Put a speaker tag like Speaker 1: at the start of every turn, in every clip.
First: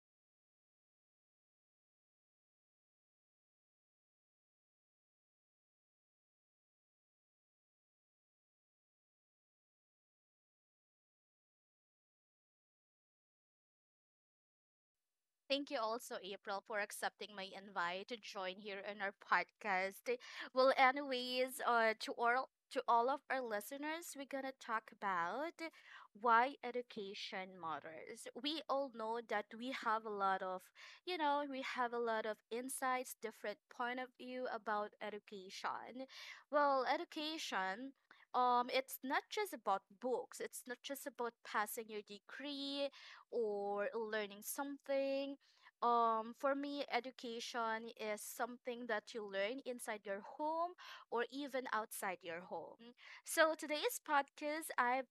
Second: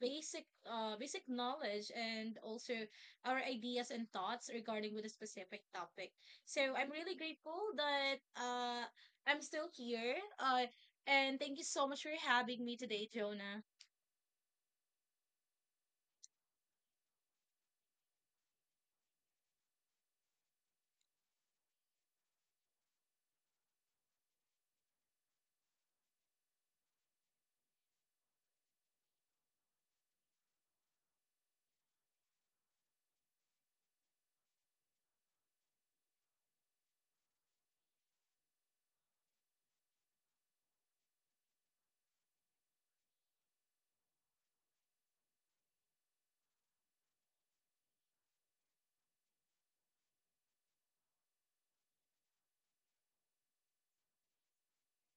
Speaker 1: basic knowledge and also our ideas and thoughts regarding with a specific topic. So I'm really grateful that I'm still here. And thank you so much for having me today, Jonah.
Speaker 2: Thank you also, April, for accepting my invite to join here in our podcast. Well, anyways, to all of our listeners, we're gonna talk about why education matters. We all know that we have a lot of, we have a lot of insights, different point of view about education. Well, education. It's not just about books. It's not just about passing your degree or learning something. For me, education is something that you learn inside your home or even outside your home. So today's podcast, I've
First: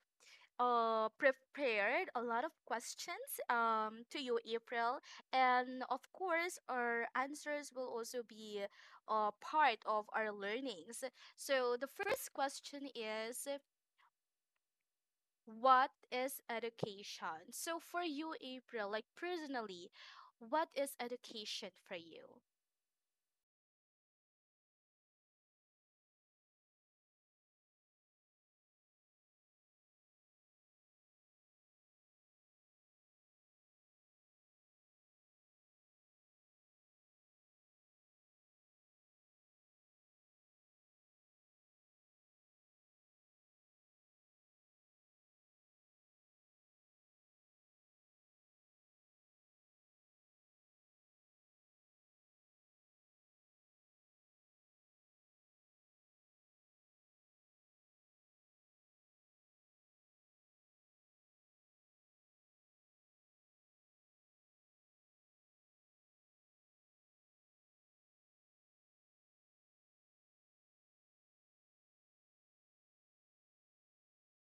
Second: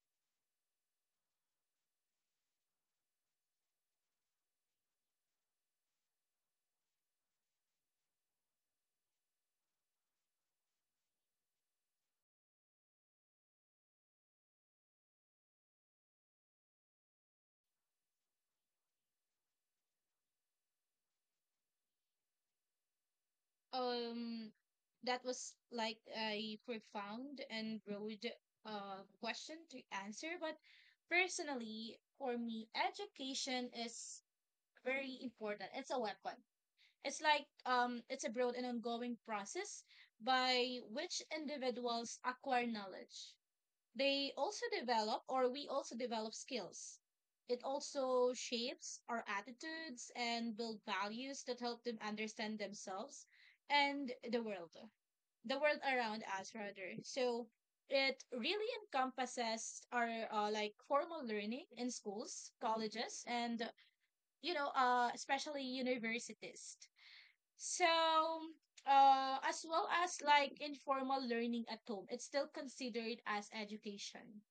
Speaker 2: prepared a lot of questions, to you, April, and of course our answers will also be part of our learnings. So the first question is, what is education? So for you, April, like personally, what is education for you?
Speaker 1: Um, that was like a profound and broad question to answer, but personally, for me, education is very important. It's a weapon. It's like it's a broad and ongoing process by which individuals acquire knowledge. They also develop, or we also develop skills. It also shapes our attitudes and build values that help them understand themselves and the world around us rather. So it really encompasses our like formal learning in schools, colleges, and you know, especially universities. So as well as like informal learning at home, it's still considered as education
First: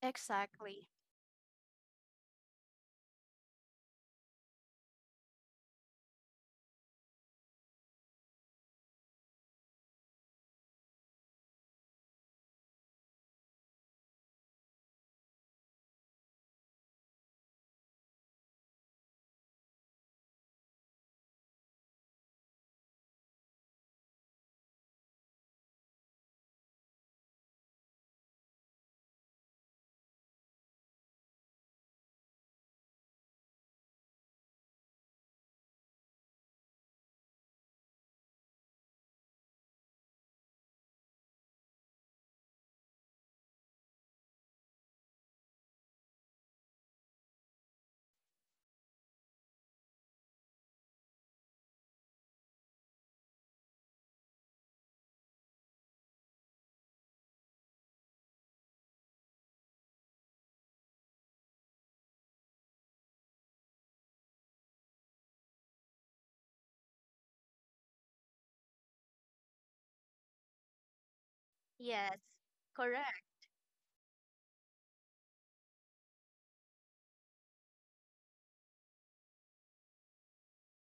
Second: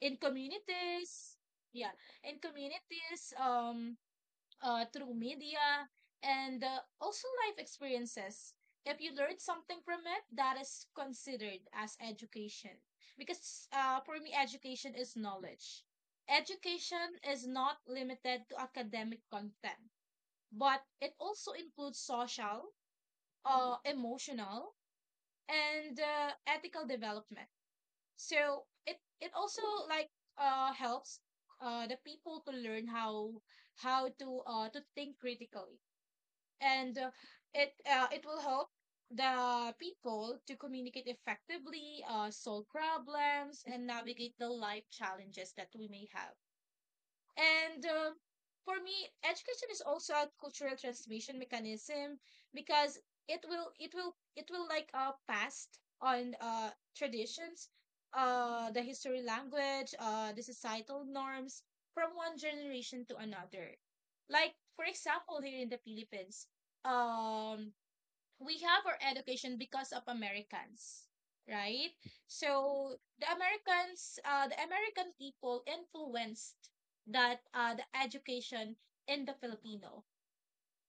Speaker 1: in
Speaker 2: Exactly.
Speaker 1: communities, yeah, in communities, through media and also life experiences. If you learn something from it, that is considered as education, because for me, education is knowledge. Education is not limited to academic content, but it also includes social, emotional, and ethical development. So it also like helps the people to learn how to think critically, and it will help the people to communicate effectively, solve problems and navigate the life challenges that we may have. And for me, education is also a cultural transmission mechanism, because it will like pass on traditions, the history, language, the societal norms from one generation to another. Like for example, here in the Philippines, um we have our education because of Americans, right?
Speaker 2: Yes.
Speaker 1: So
Speaker 2: Correct.
Speaker 1: the Americans, the American people influenced that the education in the Filipino.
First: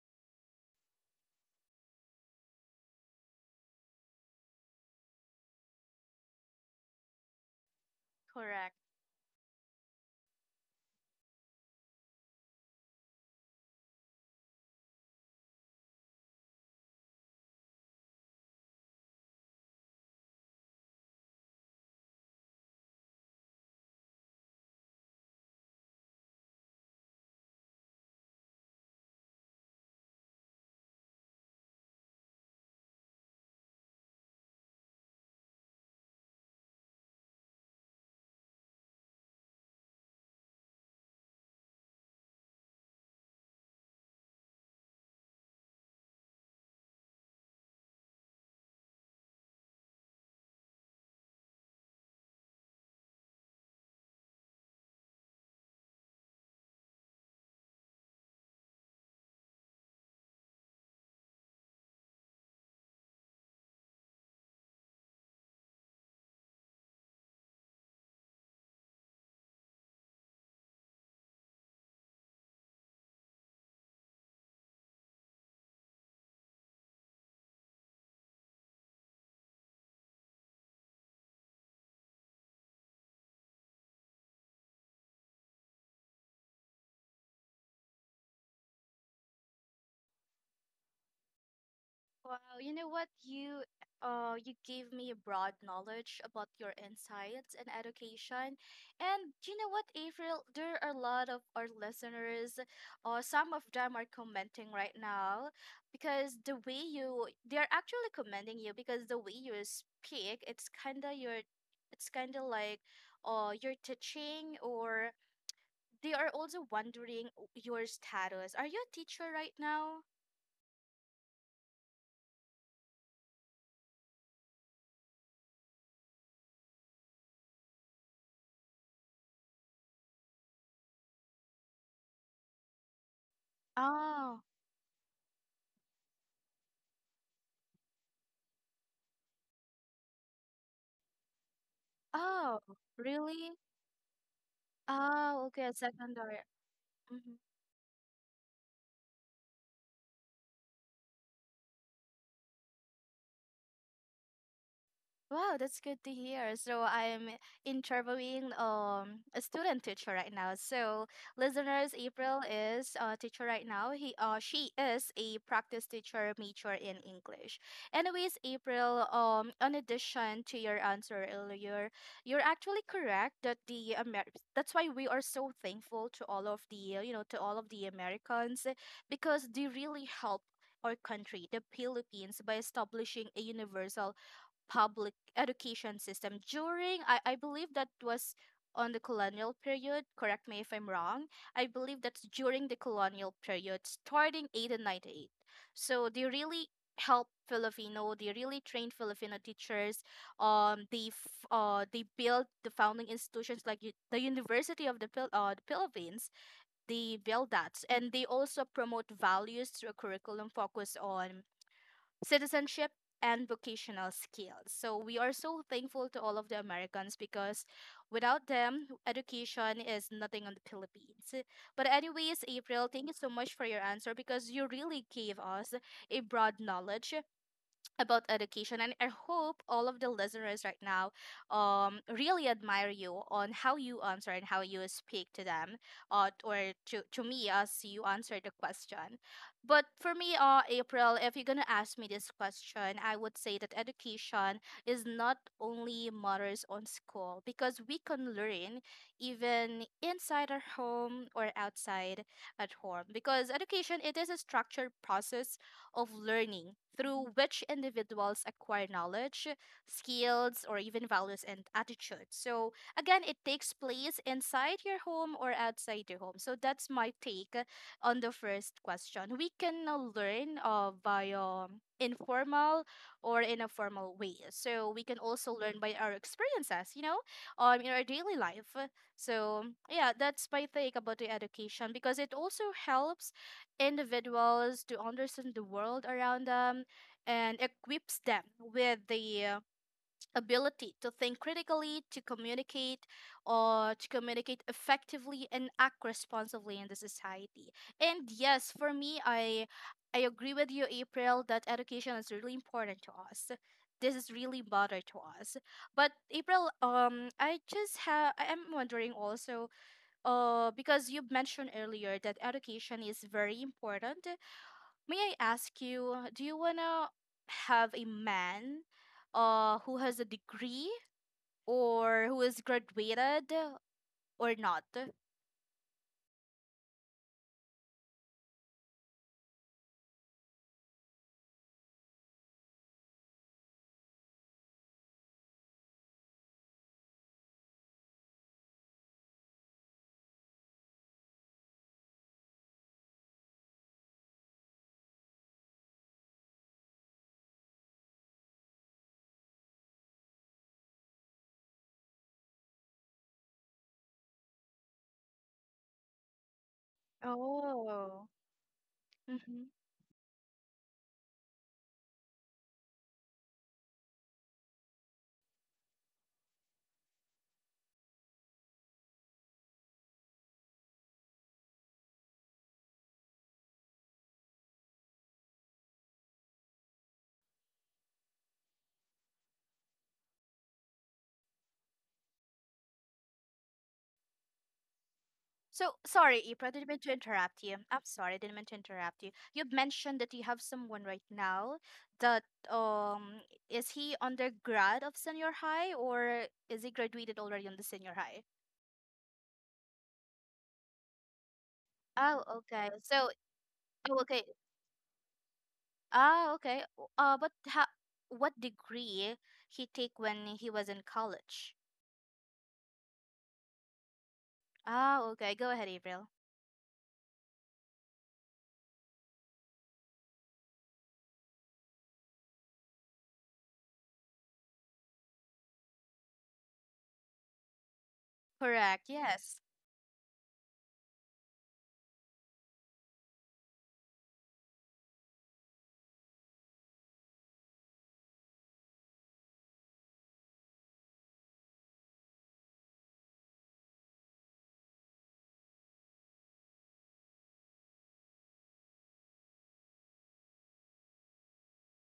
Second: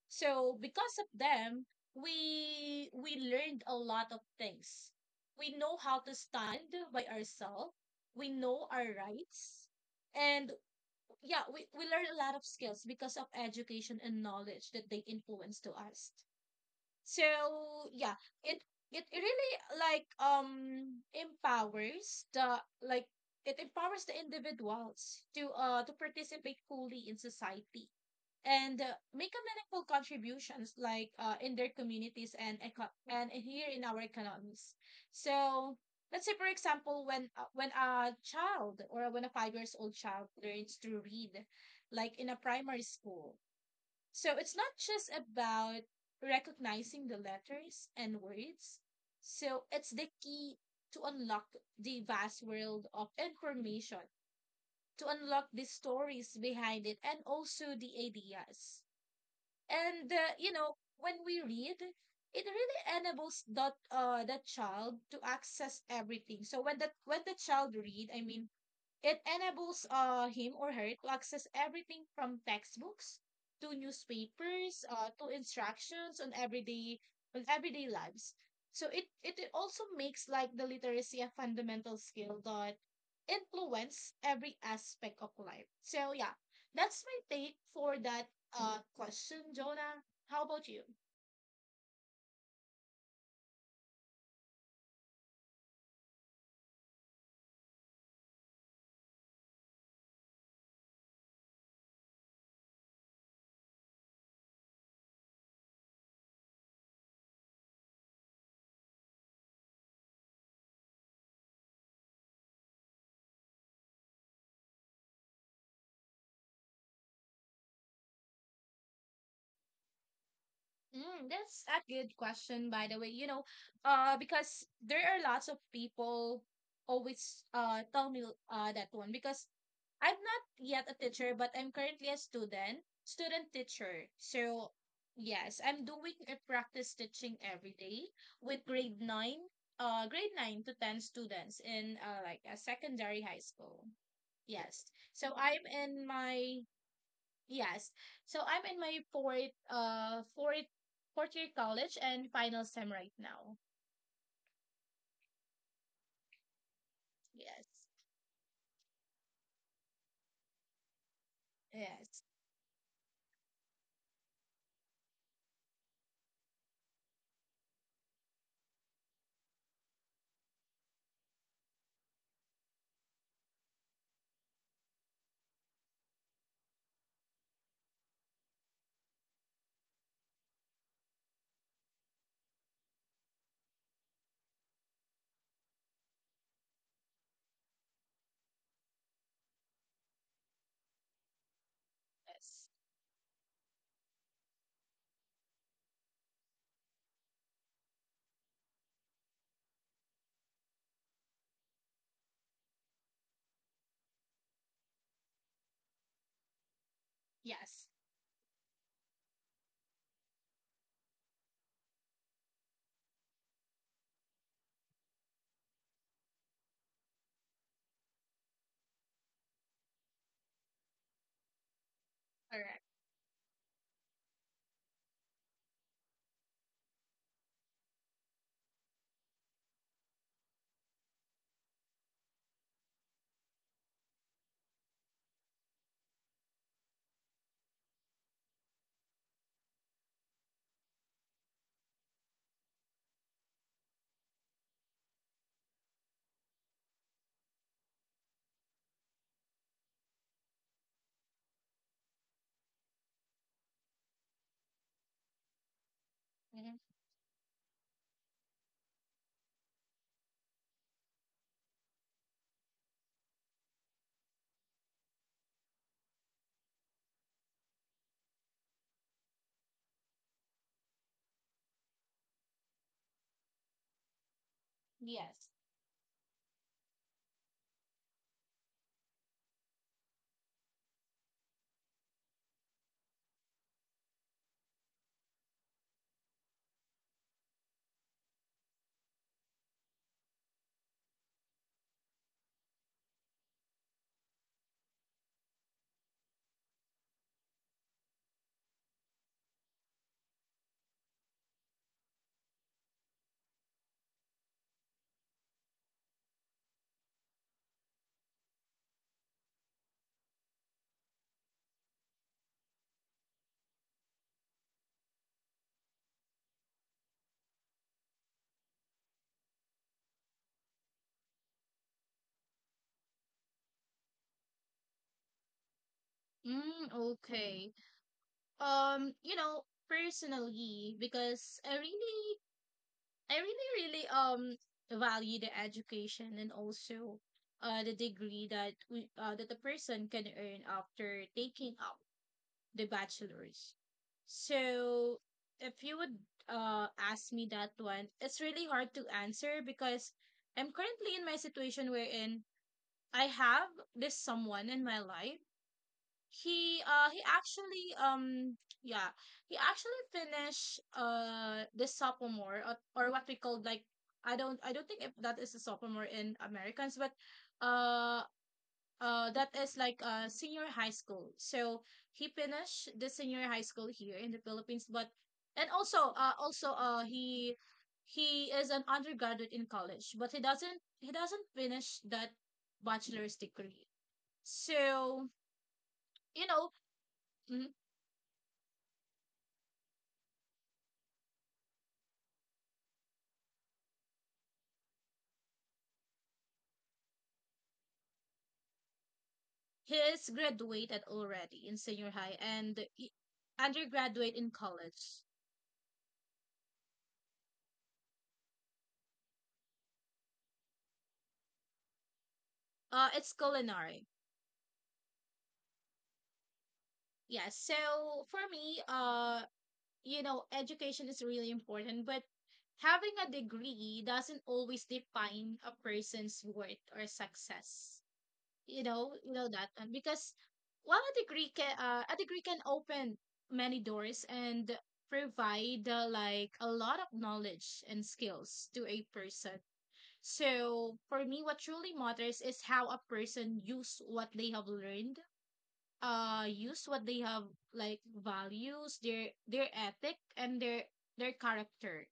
Speaker 1: So because of them, we learned a lot of things. We know how to stand by ourselves. We know
Speaker 2: Correct.
Speaker 1: our rights. And yeah, we learn a lot of skills because of education and knowledge that they influence to us. So yeah, it it really like empowers the like it empowers the individuals to participate fully in society, and make a meaningful contributions like in their communities and here in our economies. So let's say for example when a child or when a 5 years old child learns to read like in a primary school, so it's not just about recognizing the letters and words. So it's the key to unlock the vast world of information, to unlock the stories behind it, and also the ideas. And you know, when we read, it really enables that the child to access everything. So when that when the child read, I mean it enables him or her to access everything from textbooks to newspapers, to instructions on everyday lives. So it also makes like the literacy a fundamental skill that influence every aspect of life. So yeah, that's my take for that question, Jonah. How about you?
Speaker 2: Wow, you know what? You gave me a broad knowledge about your insights and education. And you know what, April, there are a lot of our listeners, some of them are commenting right now because the way you they're actually commending you because the way you speak, it's kinda your, it's kinda like, you're teaching, or they are also wondering your status. Are you a teacher right now?
Speaker 1: Mm, that's a good question, by the way. You know, because there are lots of people always tell me that one because I'm not yet a teacher, but I'm currently a student teacher.
Speaker 2: Oh,
Speaker 1: So yes, I'm doing a practice teaching every day with grade 9 to 10 students in like a
Speaker 2: oh,
Speaker 1: secondary high
Speaker 2: really?
Speaker 1: school. Yes. So
Speaker 2: Oh,
Speaker 1: I'm
Speaker 2: okay,
Speaker 1: in
Speaker 2: secondary.
Speaker 1: my
Speaker 2: Mm-hmm.
Speaker 1: Yes. So I'm in my fourth fourth year college and final sem right now.
Speaker 2: Wow, that's good to hear. So I'm
Speaker 1: Yes.
Speaker 2: interviewing a student teacher right now. So listeners,
Speaker 1: Yes.
Speaker 2: April is a teacher right now. He she is a practice teacher major in English. Anyways, April, in addition to your answer earlier, you're actually correct that that's why we are so thankful to all of the you know, to all of the Americans, because they really help our country, the Philippines, by establishing a universal public education system during, I believe that was on the colonial period, correct me if I'm wrong, I believe that's
Speaker 1: Yes.
Speaker 2: during the colonial period starting eight and ninety eight. So they really help Filipino, they really trained Filipino teachers. They they built the founding institutions like the University of the, the Philippines, they build that,
Speaker 1: Yes.
Speaker 2: and they also promote values through a curriculum focused on citizenship and vocational skills. So we are so thankful to all of the Americans, because without them, education is nothing on the Philippines. But anyways,
Speaker 1: Correct.
Speaker 2: April, thank you so much for your answer, because you really gave us a broad knowledge about education, and I hope all of the listeners right now really admire you on how you answer and how you speak to them, or to me as you answer the question. But for me, April, if you're gonna ask me this question, I would say that education is not only matters on school, because we can learn even inside our home or outside at home, because education, it is a structured process of learning
Speaker 1: Hmm.
Speaker 2: through which individuals acquire knowledge, skills, or even values and attitudes. So, again, it takes place inside your home or outside your home. So, that's my take on the first question. We can learn via informal or in a formal way. So, we can
Speaker 1: Yes.
Speaker 2: also learn by our experiences, you know, in our daily life. So, yeah, that's my take about the education, because it also helps individuals to understand the world around them and equips them with the ability to think critically, to communicate, or to communicate effectively and act responsibly in the society. And yes, for me, I agree with you, April, that education is really important to us. This is really matter to us. But April, I just have I am wondering also, because you mentioned earlier that education is very important. May I ask you, do you wanna have a man who has a degree or who is graduated or not?
Speaker 1: Mm, okay. You know, personally, because I really, really value the education and also the degree that we that a person can earn after taking up the Bachelors. So if you would ask me that one, it's really hard to answer because I'm currently in my situation wherein I have this someone in my life. He actually
Speaker 2: Oh.
Speaker 1: yeah, he
Speaker 2: Mm-hmm.
Speaker 1: actually finished the sophomore, or what we call like, I don't think if that is a sophomore in Americans, but uh that is like senior high school. So he finished the senior high school here in the Philippines, but and also he is an undergraduate in college, but he doesn't finish that bachelor's degree. So
Speaker 2: So sorry,
Speaker 1: you know,
Speaker 2: April, I didn't mean to interrupt
Speaker 1: mm,
Speaker 2: you. I'm sorry, I didn't mean to interrupt you. You've mentioned that you have someone right now that um is he undergrad of senior high, or is he graduated already on the senior high?
Speaker 1: he is graduated already in senior high,
Speaker 2: Oh,
Speaker 1: and
Speaker 2: okay.
Speaker 1: he-
Speaker 2: So, oh,
Speaker 1: undergraduate
Speaker 2: okay.
Speaker 1: in college.
Speaker 2: Ah, okay. What degree he take when he was in college?
Speaker 1: It's culinary.
Speaker 2: Ah, okay. Go ahead, April.
Speaker 1: Yeah, so for me, you know, education is really important, but having a degree doesn't always define a person's worth or success.
Speaker 2: Correct.
Speaker 1: You know
Speaker 2: Yes.
Speaker 1: that one because while a degree can open many doors and provide like a lot of knowledge and skills to a person. So for me, what truly matters is how a person use what they have learned use what they have, like values, their ethic and their character.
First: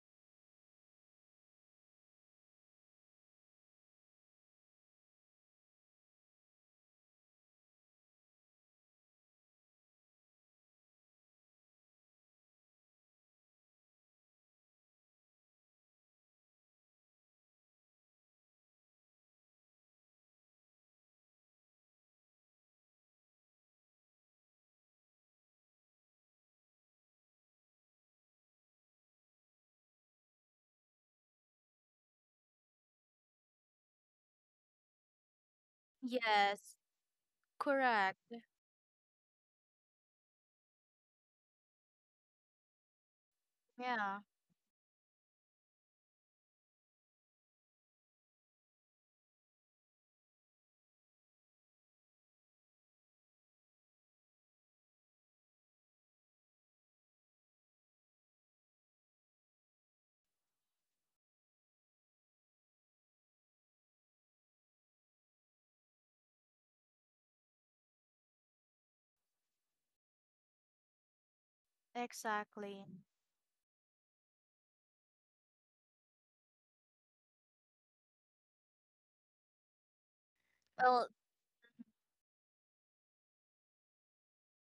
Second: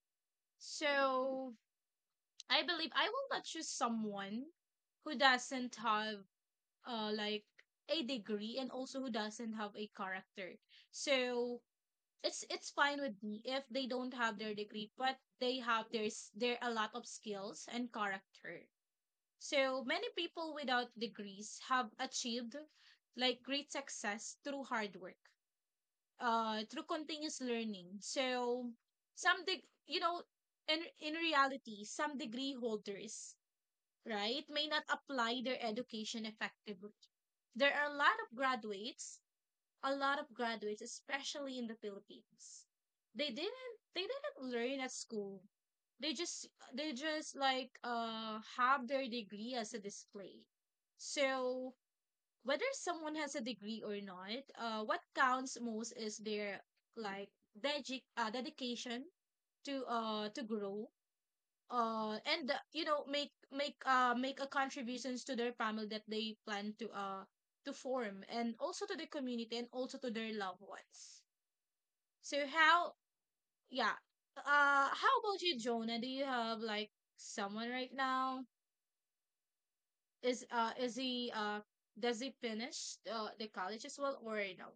Speaker 1: So I believe I will not choose someone who doesn't have like a degree, and also who doesn't have a character. So it's fine with me if they don't have their degree, but they have their a lot of skills and character. So many people without degrees have achieved like great success through hard work, through continuous learning. So you know, in reality some degree holders, right, may not apply their education
Speaker 2: Yes.
Speaker 1: effectively. There are a lot of
Speaker 2: Correct.
Speaker 1: graduates, a lot of graduates especially in the Philippines. They
Speaker 2: Yeah.
Speaker 1: didn't learn at school. They just they just like have their degree as a display. So whether someone has a degree or not, what counts most is their like dedication to grow and you know, make a contributions to their family that they plan to form, and also to the community, and also to their loved ones. So
Speaker 2: Exactly.
Speaker 1: how, yeah, how about you, Jonah? Do you have like someone right now? Is
Speaker 2: Well,
Speaker 1: he Does he finish the college as well or no?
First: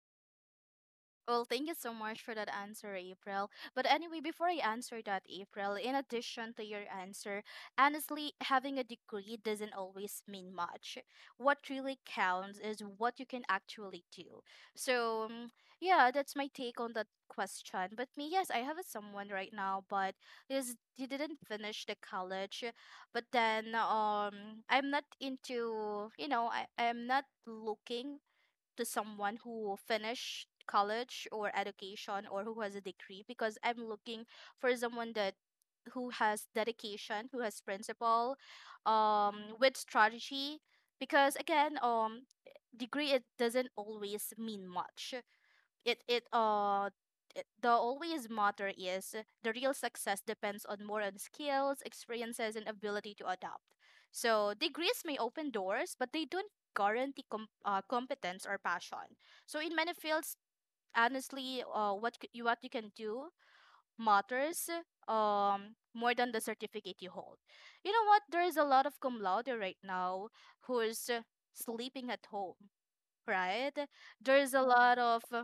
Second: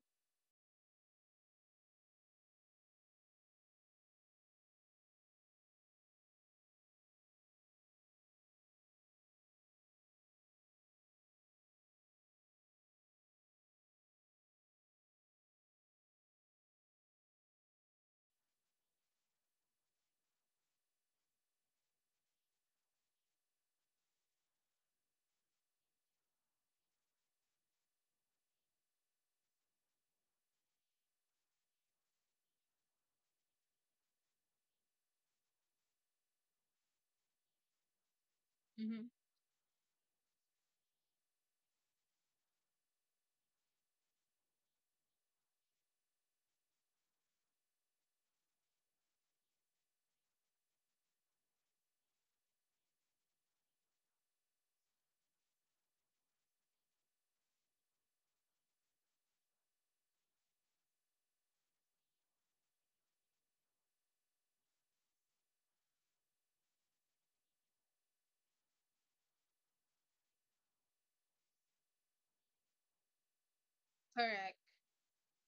Speaker 2: Well, thank you so much for that answer, April. But anyway, before I answer that, April, in addition to your answer, honestly, having a degree doesn't always mean much. What really counts is what you can actually do. So, yeah, that's my take on that question. But me, yes, I have a someone right now, but is he didn't finish the college. But then, I'm not into, you know, I'm not looking to someone who finished college or education or who has a degree, because I'm looking for someone that who has dedication, who has principle,
Speaker 1: Mm-hmm.
Speaker 2: with strategy. Because again, degree, it doesn't always mean much. it it uh the always matter is, the real success depends on more on skills, experiences, and ability to adapt. So degrees may open doors, but they don't guarantee competence or passion. So in many fields, honestly, you, what you can do matters more than the certificate you hold. You know what? There is a lot of cum laude right now who's sleeping at home, right? There is
Speaker 1: Correct,
Speaker 2: a lot of uh,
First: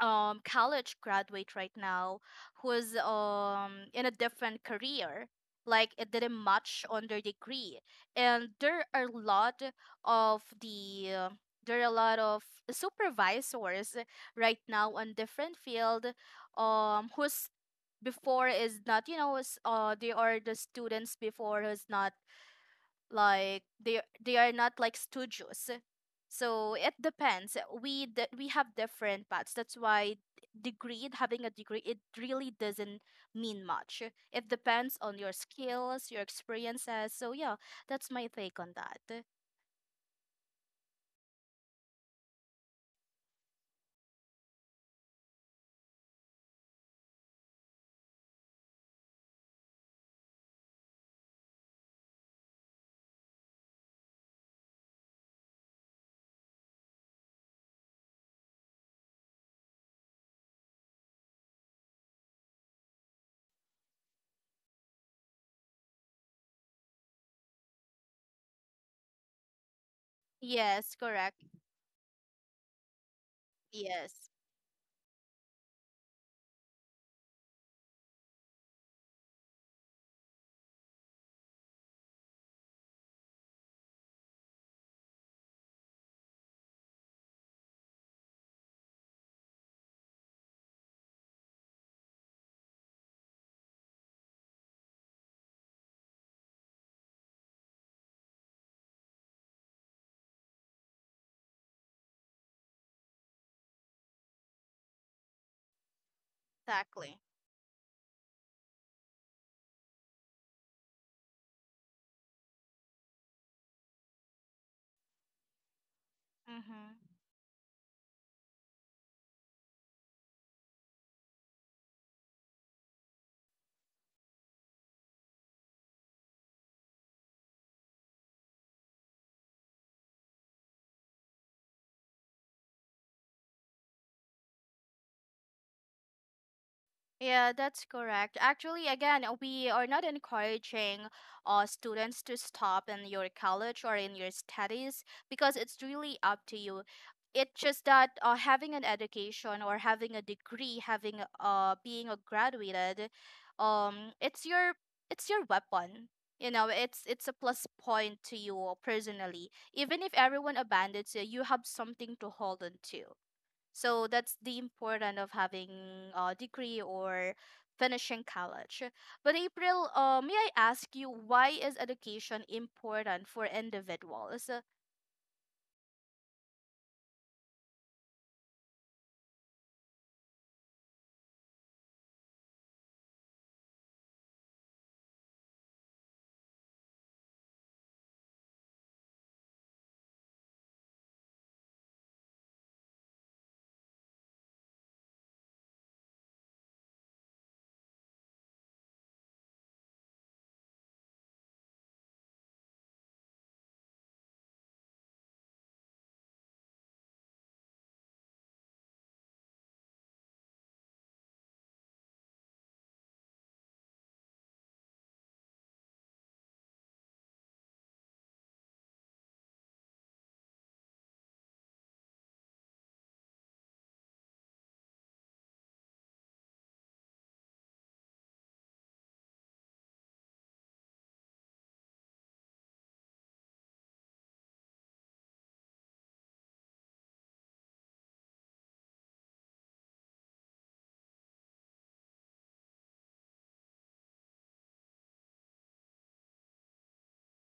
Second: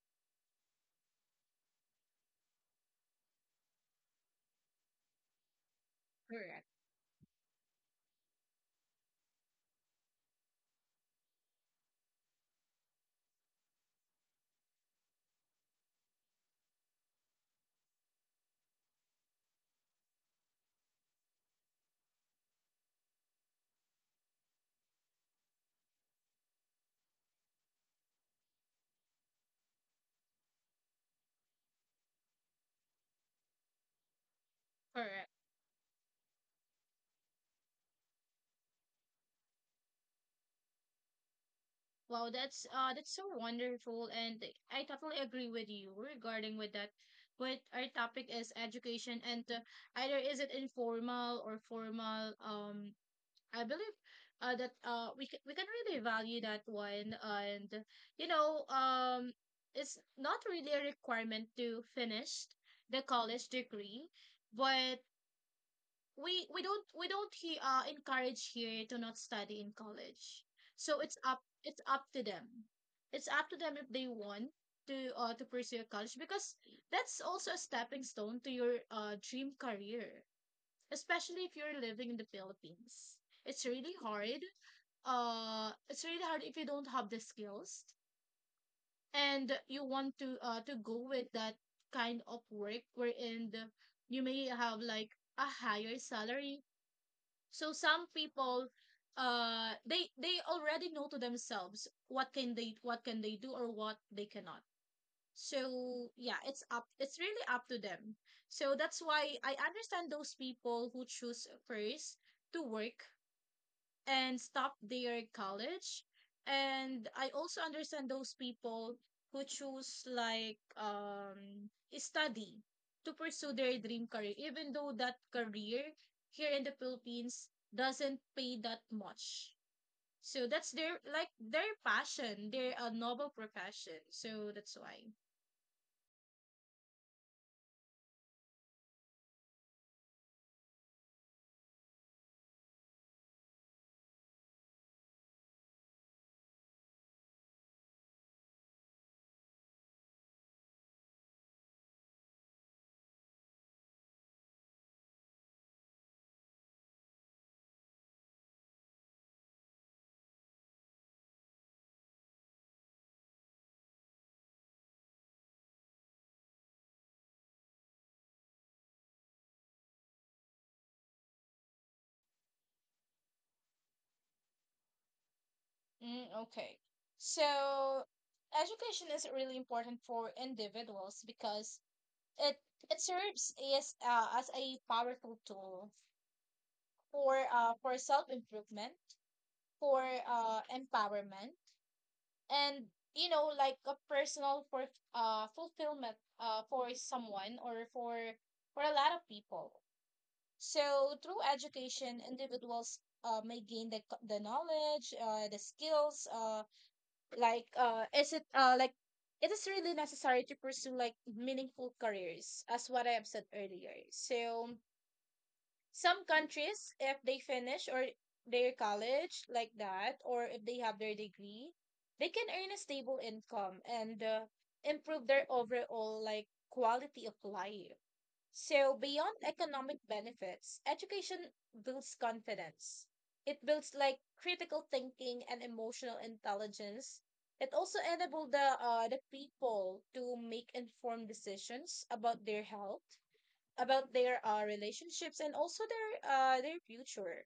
Speaker 2: um college graduate right now who's in a different career, like it didn't
Speaker 1: correct,
Speaker 2: match on their degree, and there are a lot of there are a lot of supervisors right now on different field, who's before is not, you know, they are the students before who's not like, they are not like studios. So it depends, we have different paths, that's why degree, having a degree, it really doesn't mean much. It depends on
Speaker 1: correct.
Speaker 2: your skills, your experiences, so yeah, that's my take on that.
Speaker 1: Wow, that's so wonderful, and I totally agree with you regarding with that. But our topic is education, and either is it informal or formal, I believe that we can really value that one. And you know, it's not really a requirement to finish the college degree, but we don't encourage here to not study in college.
Speaker 2: Yes,
Speaker 1: So it's up
Speaker 2: correct.
Speaker 1: it's up to them. It's up to them if they
Speaker 2: Yes.
Speaker 1: want to pursue a college, because that's also a stepping stone to your dream career, especially if you're living in the Philippines. It's really hard, it's really hard if you don't have the skills and you want to go with that kind of work wherein the, you may have like a higher salary. So some people, they already know to themselves what can they do or what they cannot. So yeah, it's
Speaker 2: Exactly.
Speaker 1: really up to them. So that's why I understand those people who choose first to work and stop their college. And
Speaker 2: Mm-hmm.
Speaker 1: I also understand those people who choose like study to pursue their dream career, even though that career here in the Philippines doesn't pay that much. So that's their like their passion. They're a noble profession. So that's why.
Speaker 2: Yeah, that's correct. Actually, again, we are not encouraging students to stop in your college or in your studies, because it's really up to you. It's just that having an education or having a degree, having a-, being a graduated, um, it's your it's your weapon. You know, it's a plus point to you personally. Even if everyone abandons you, you have something to hold on to. So that's the important of having a degree or finishing college. But April, may I ask you, why is education important for individuals?
Speaker 1: Mm, okay. So, education is really important for individuals because it it serves as a powerful tool for self improvement, for empowerment, and you know, like a personal for fulfillment for someone or for a lot of people. So through education, individuals may gain the the knowledge, the skills, like it is really necessary to pursue like meaningful careers, as what I have said earlier. So some countries, if they finish or their college like that, or if they have their degree, they can earn a stable income and improve their overall like quality of life. So beyond economic benefits, education builds confidence. It builds like critical thinking and emotional intelligence. It also enables the people to make informed decisions about their health, about their relationships, and also their future.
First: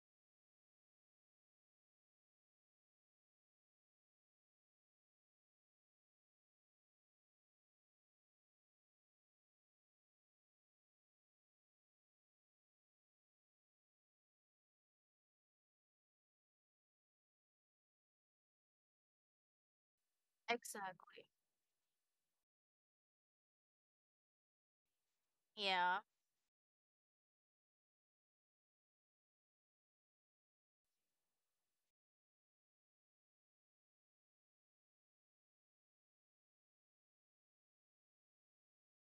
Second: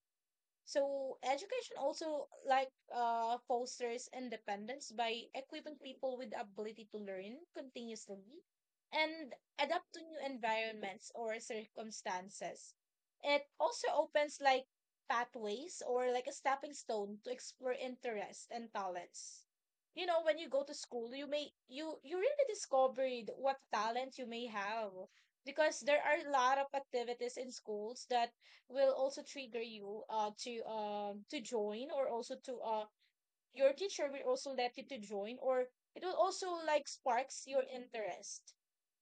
Speaker 1: So education also like fosters independence by equipping people with the ability to learn continuously and adapt to new environments or circumstances. It also opens like pathways or like a stepping stone to explore interests and talents. You know, when you go to school,
Speaker 2: Exactly.
Speaker 1: you may you you really discovered what talent you may have, because
Speaker 2: Yeah.
Speaker 1: there are a lot of activities in schools that will also trigger you to join, or also to your teacher will also let you to join, or it will also like sparks your interest.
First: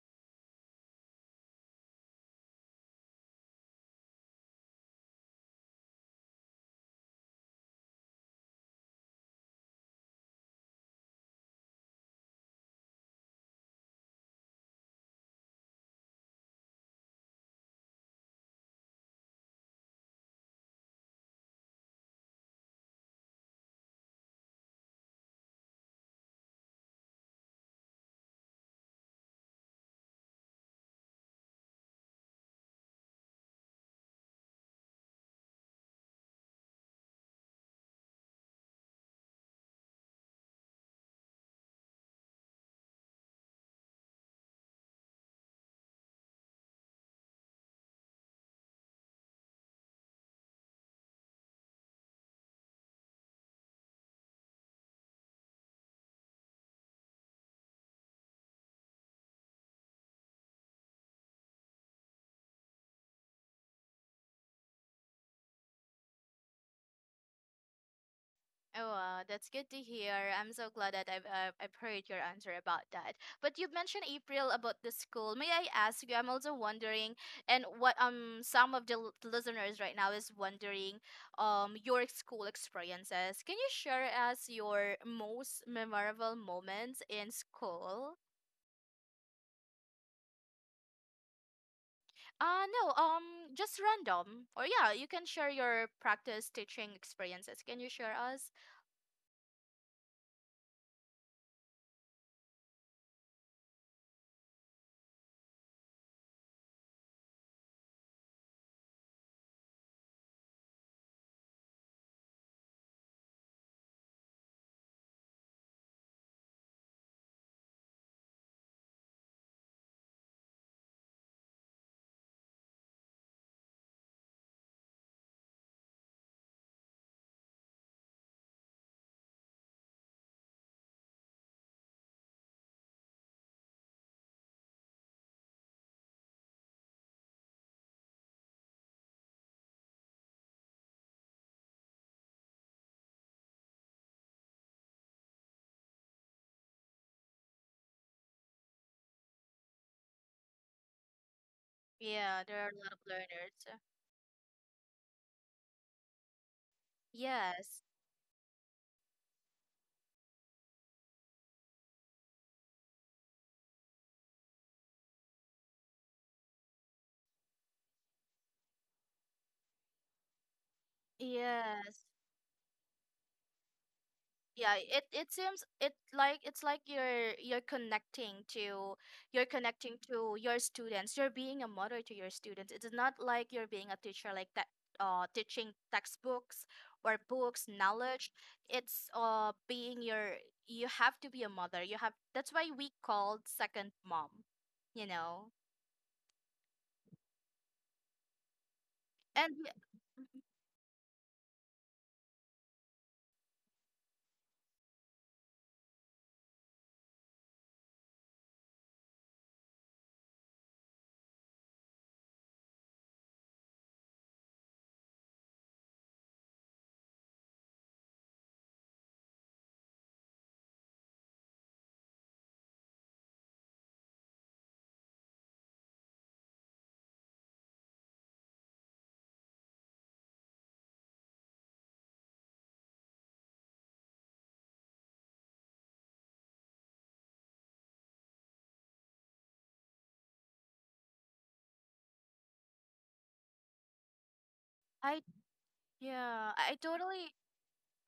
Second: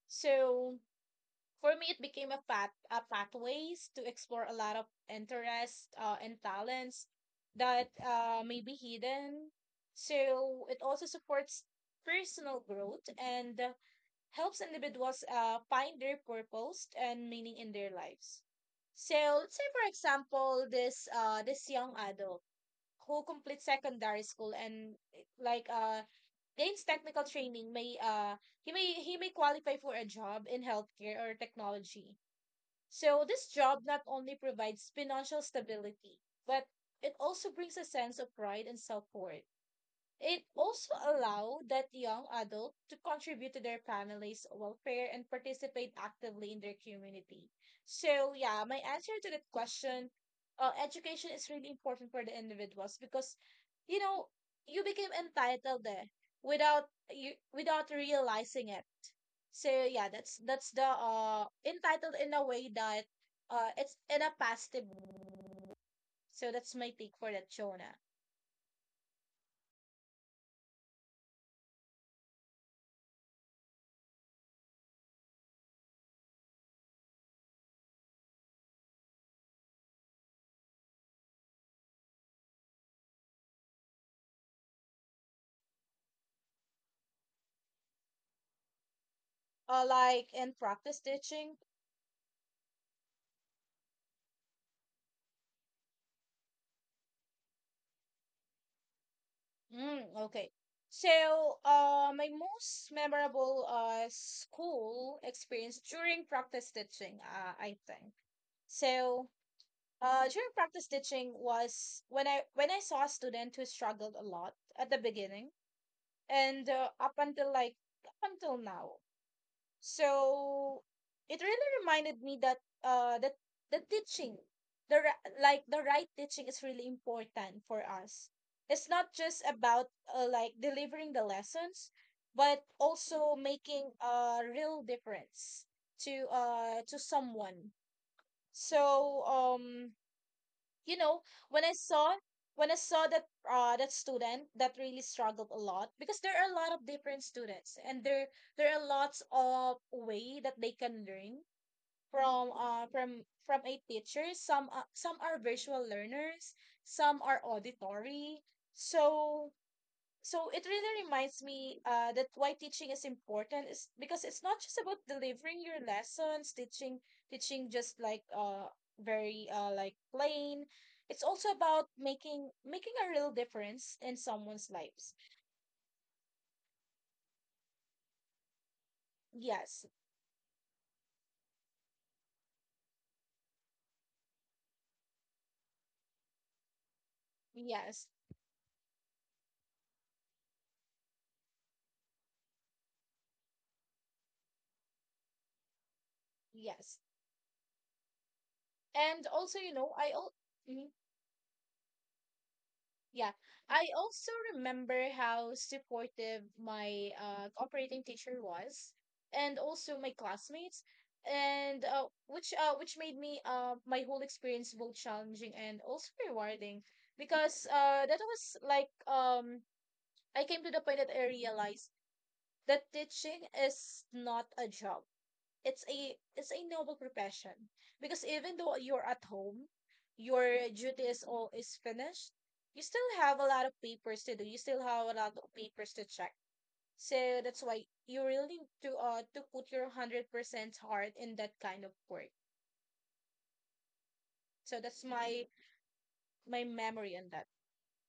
Speaker 1: So for me it became a pathways to explore a lot of interests and talents that may be hidden. So it also supports personal growth and helps individuals find their purpose and meaning in their lives. So let's say, for example, this young adult who completes secondary school and gains technical training may he may qualify for a job in healthcare or technology. So this job not only provides financial stability, but it also brings a sense of pride and self-worth. It also allow that young adult to contribute to their family's welfare and participate actively in their community. So yeah, my answer to that question, education is really important for the individuals because, you know, you became entitled there without you without realizing it. So yeah, that's the entitled in a way that it's in a positive way. So that's my take for that, Jonah.
Speaker 2: Oh, wow, that's good to hear. I'm so glad that I've heard your answer about that. But you mentioned, April, about the school. May I ask you? I'm also wondering, and what some of the listeners right now is wondering, your school experiences. Can you share us your most memorable moments in school?
Speaker 1: Like in practice teaching.
Speaker 2: No, just random. Or yeah, you can share your practice teaching experiences. Can you share us?
Speaker 1: Mm, okay. So, my most memorable school experience during practice stitching, I think. So, during practice stitching was when I saw a student who struggled a lot at the beginning, and up until like up until now. So it really reminded me that uh that the teaching, the ri- like the right teaching is really important for us. It's not just about like delivering the lessons, but also making a real difference to someone. So you know, when i saw when I saw that that student that really struggled a lot, because there are a lot of different students, and there are lots of way that they can learn
Speaker 2: Yeah,
Speaker 1: from
Speaker 2: there are a lot of
Speaker 1: a
Speaker 2: learners.
Speaker 1: teacher. Some some are virtual learners, some are
Speaker 2: Yes.
Speaker 1: auditory. So so it really reminds me that why teaching is important is because it's not just about delivering your lessons, teaching just like very like plain. It's also about
Speaker 2: Yes.
Speaker 1: making a real difference in someone's
Speaker 2: Yeah, it
Speaker 1: lives.
Speaker 2: it seems it like it's like you're connecting to, you're
Speaker 1: Yes,
Speaker 2: connecting to your students. You're being a mother to your students. It's not like you're being a teacher like that, teaching textbooks or books,
Speaker 1: yes,
Speaker 2: knowledge. It's being your, you have to be a mother. You have, that's why we called second mom, you know.
Speaker 1: yes. And
Speaker 2: And
Speaker 1: also, you know, I al- Yeah, I also remember how supportive my operating teacher was, and also my classmates, and which made me my whole experience both challenging and also rewarding, because that was like I came to the point that I realized that teaching is not a job, it's a noble profession, because even though you're at home, your duty is all is finished, you still have a lot of papers to do, you still have a lot of papers to check. So that's why you really need to put your 100% heart in that kind of work. So that's
Speaker 2: I
Speaker 1: my
Speaker 2: yeah,
Speaker 1: my memory on that.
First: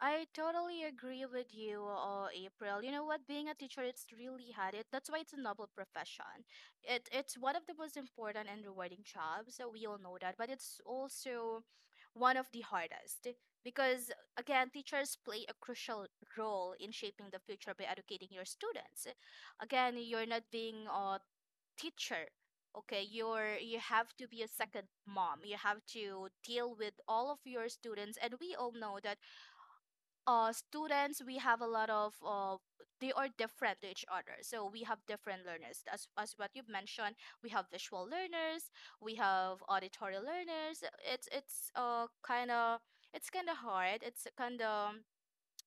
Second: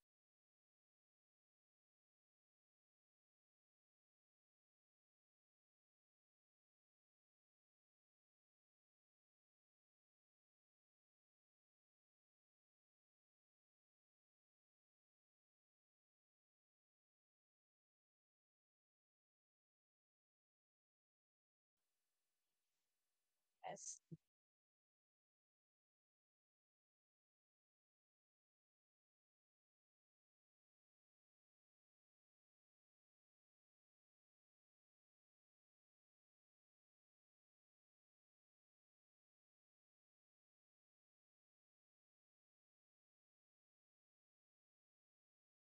Speaker 2: I totally agree with you, April. You know what? Being a teacher, it's really hard. It, that's why it's a noble profession. It's one of the most important and rewarding jobs. So we all know that, but it's also one of the hardest, because again, teachers play a crucial role in shaping the future by educating your students. Again, you're not being a teacher. Okay, you're, you have to be a second mom. You have to deal with all of your students, and we all know that students, we have a lot of they are different to each other, so we have different learners, as what you've mentioned, we have visual learners, we have auditory learners. It's kind of, it's kind of hard, it's kind of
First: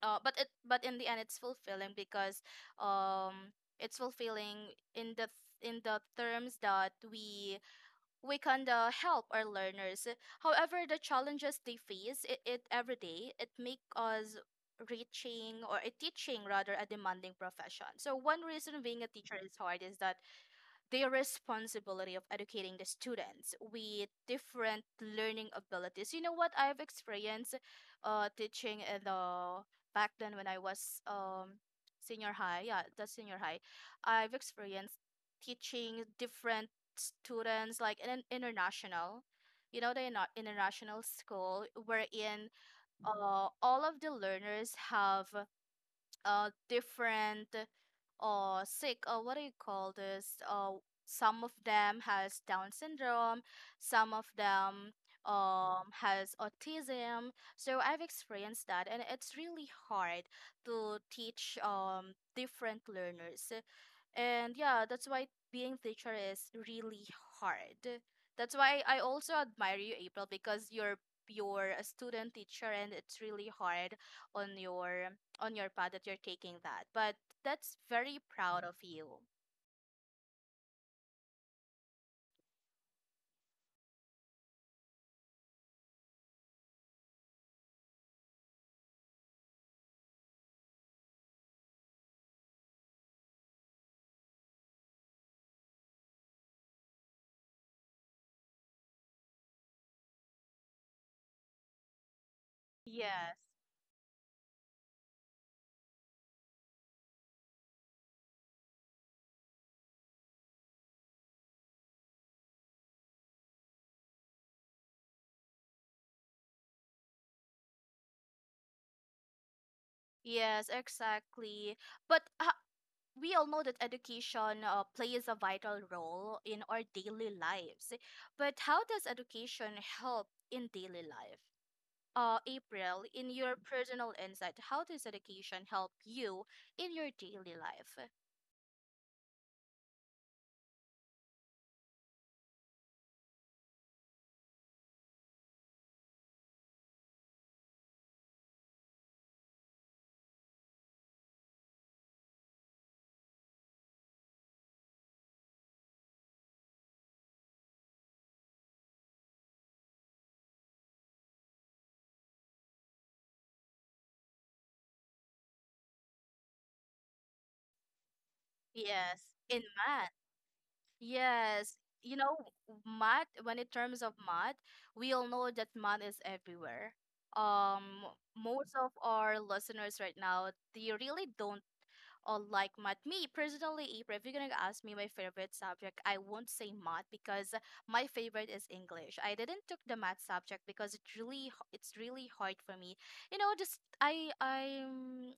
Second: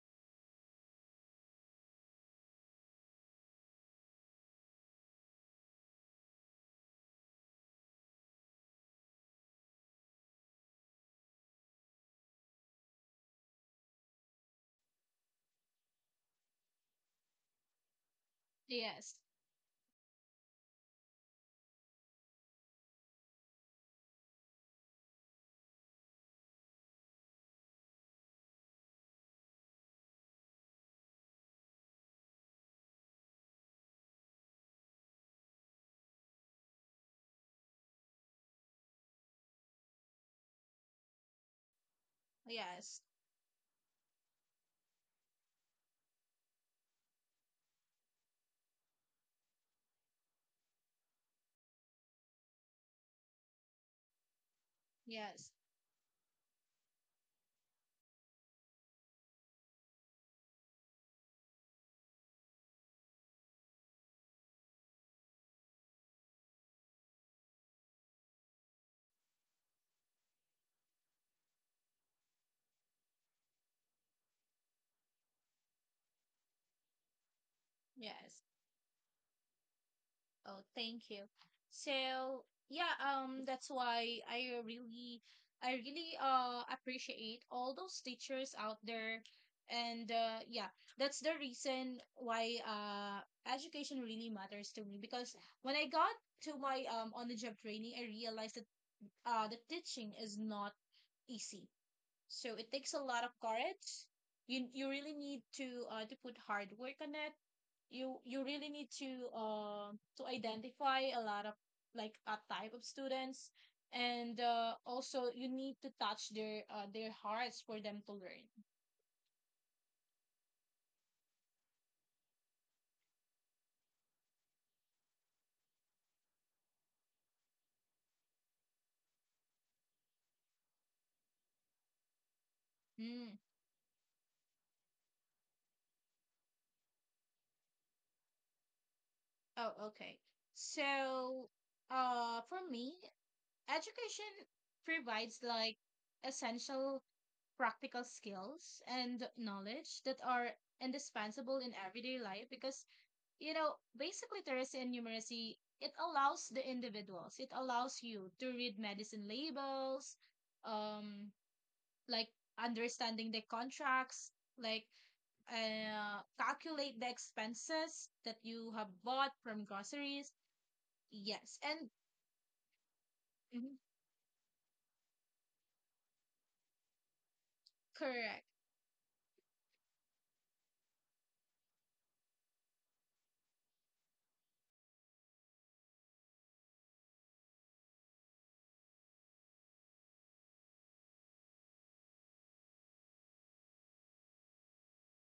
Speaker 2: but it, but in the end it's fulfilling, because um it's fulfilling in the, in the terms that we can help our learners. However, the challenges they face it, it every day, it make us reaching or a teaching rather a demanding profession. So one reason being a teacher is hard is that their responsibility of educating the students with different learning abilities. You know what I've experienced teaching in the back then when I was senior high, yeah, the senior high, I've experienced teaching different students like in an international, you know, the international school wherein
Speaker 1: Yes,
Speaker 2: all of the learners have different or sick or what do you call this, some of them has Down syndrome, some of them
Speaker 1: yes,
Speaker 2: has autism. So I've experienced that, and it's really hard to teach different learners. And yeah, that's why being teacher is really hard. That's why I also admire you, April, because you're a student teacher and it's really hard on your on your path that you're taking that, but that's very
Speaker 1: yes.
Speaker 2: proud of you.
Speaker 1: Oh, thank you. So, yeah, that's why I really appreciate all those teachers out there, and yeah, that's the reason why education really matters to me, because when I got to my on the job training, I realized that the teaching is not easy. So, it takes a lot of
Speaker 2: Yes.
Speaker 1: courage. You really need to put hard work on it. You really need to identify a lot of like a type of students, and also you need to touch their hearts for them to learn.
Speaker 2: Yes, exactly. But we all know that education plays a vital role in our daily lives. But how does education help in daily life? April, in
Speaker 1: Mm.
Speaker 2: your personal insight, how does education help you in your daily life?
Speaker 1: Oh, okay. So, for me, education provides like essential practical skills and knowledge that are indispensable in everyday life, because you know, basically Teresian numeracy, it allows the individuals, it allows you to read medicine labels, um, like understanding the contracts, like calculate the expenses that you have
Speaker 2: Yes.
Speaker 1: bought
Speaker 2: In
Speaker 1: from
Speaker 2: math?
Speaker 1: groceries. Yes,
Speaker 2: Yes,
Speaker 1: and
Speaker 2: you know, math, when in
Speaker 1: mhm,
Speaker 2: terms of math, we all know that math is everywhere. Um,
Speaker 1: correct.
Speaker 2: most of our listeners right now, they really don't or like math. Me personally, if you're gonna ask me my favorite subject, I won't say math because my favorite is English. I didn't took the math subject because it's really it's really hard for me. You know, just I'm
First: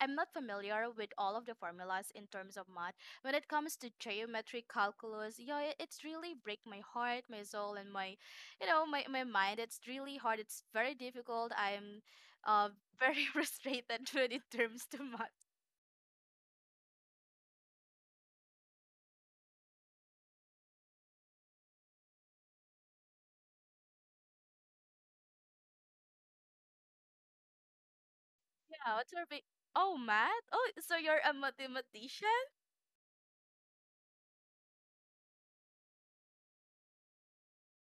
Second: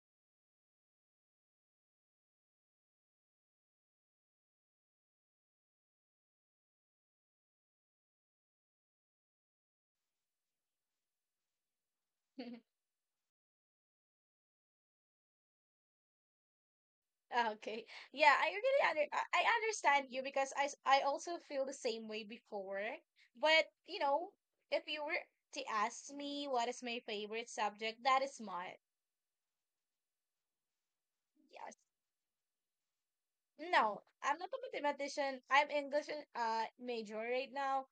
Speaker 2: I'm not familiar with all of the formulas in terms of math. When it comes to geometry, calculus, yeah, it's really break my heart, my soul, and my, you know, my mind. It's really hard. It's very difficult. I'm uh, very frustrated when it terms to math.
Speaker 1: Ah, okay. Yeah, I really under I understand you, because I s- I also feel the same way before. But, you know, if you were to ask me what is my favorite subject, that is math.
Speaker 2: Yeah, oh, math? Oh, so you're a
Speaker 1: Yes.
Speaker 2: mathematician?
Speaker 1: No, I'm not a mathematician. I'm English major right now,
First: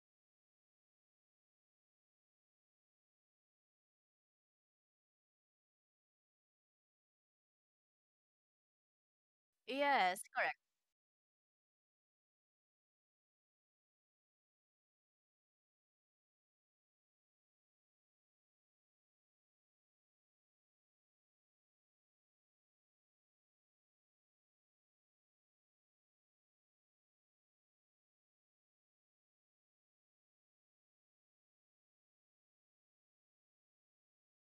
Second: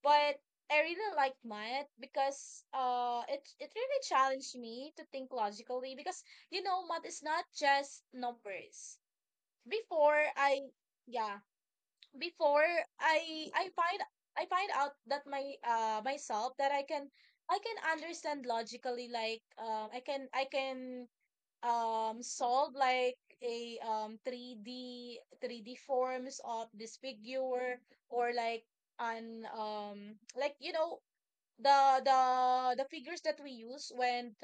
Speaker 1: but I really like math because it it really challenged me to think logically, because you know math is not just numbers. Before
Speaker 2: Yes, correct.
Speaker 1: I yeah before I I find I find out that my myself that I can understand logically, like I can solve like a 3D 3D forms of this figure, or like an like you know the the the figures that we use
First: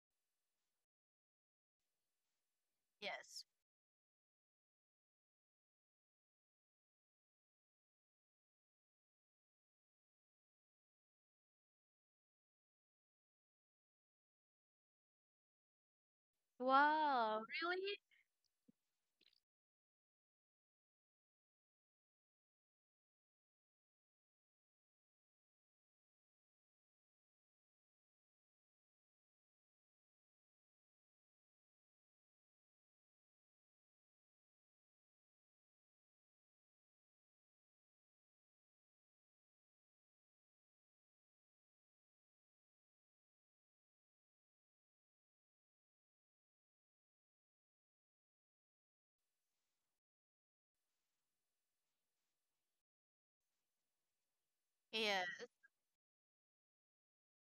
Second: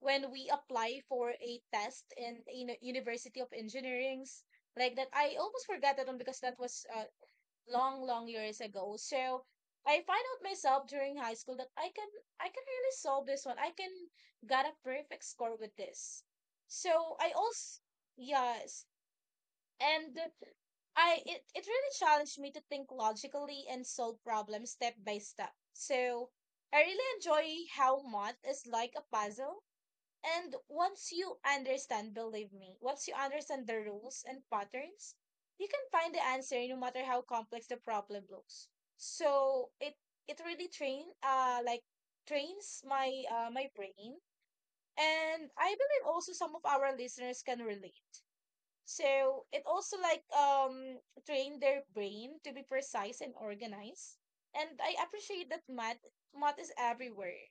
Speaker 1: when we apply for a test in a University
Speaker 2: Yes.
Speaker 1: of Engineering's, like that. I almost forgot that one because that was long, long years ago. So I find out myself during high school that I can really solve this one. I can got a perfect score with this. So I
Speaker 2: Wow,
Speaker 1: also
Speaker 2: really?
Speaker 1: yes. And I it, it really challenged me to think logically and solve problems step by step. So I really enjoy how math is like a puzzle, and once you understand, believe me, once you understand the rules and patterns, you can find the answer no matter how complex the problem looks. So it really train trains my my brain. And I believe also some of our listeners can relate. So it also like trained their brain to be precise and organized. And I
Speaker 2: Yeah,
Speaker 1: appreciate that math is everywhere.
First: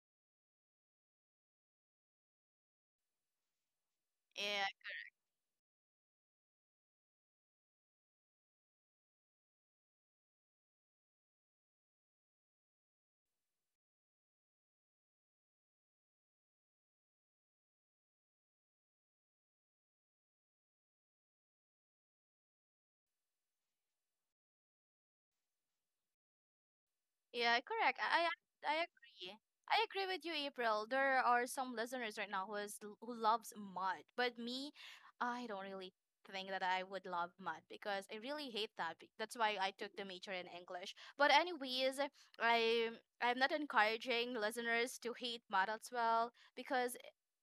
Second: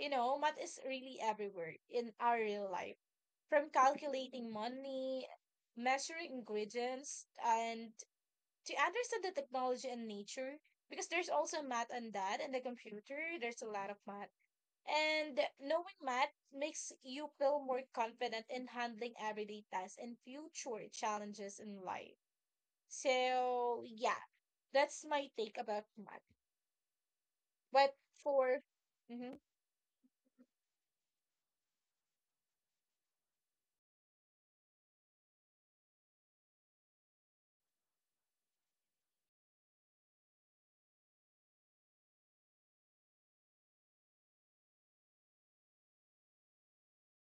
Speaker 1: You know, math is really everywhere in our real life. From calculating
Speaker 2: yeah.
Speaker 1: money, measuring ingredients, and to understand the technology and nature, because there's also math on that, and the computer, there's a lot of math. And knowing math makes you feel more confident in handling everyday tasks and future challenges in life. So, yeah, that's my take about math.
Speaker 2: Yeah, correct.
Speaker 1: But
Speaker 2: I
Speaker 1: for,
Speaker 2: I I agree.
Speaker 1: mhm,
Speaker 2: I agree with you, April. There are some listeners right now who is who loves mud, but me, I don't really think that I would love mud because I really hate that. That's why I took the major in English. But anyways, I I'm not encouraging listeners to hate mud as well because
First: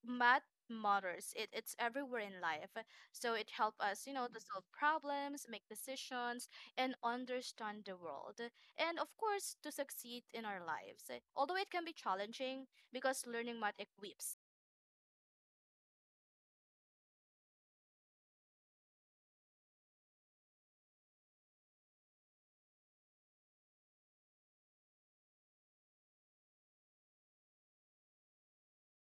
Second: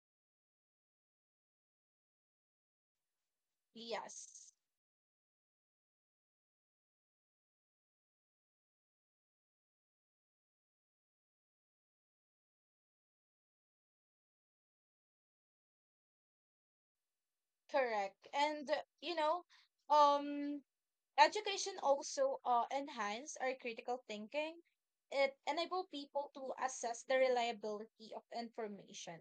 Speaker 2: mud matters. It's everywhere in life. So it helps us, you know, to
Speaker 1: yes,
Speaker 2: solve problems, make decisions, and understand the world, and of course to succeed in our lives. Eh, although it can be challenging because learning math equips.
Speaker 1: correct. And, you know, um, education also enhance our critical thinking. It enable people to assess the reliability of information,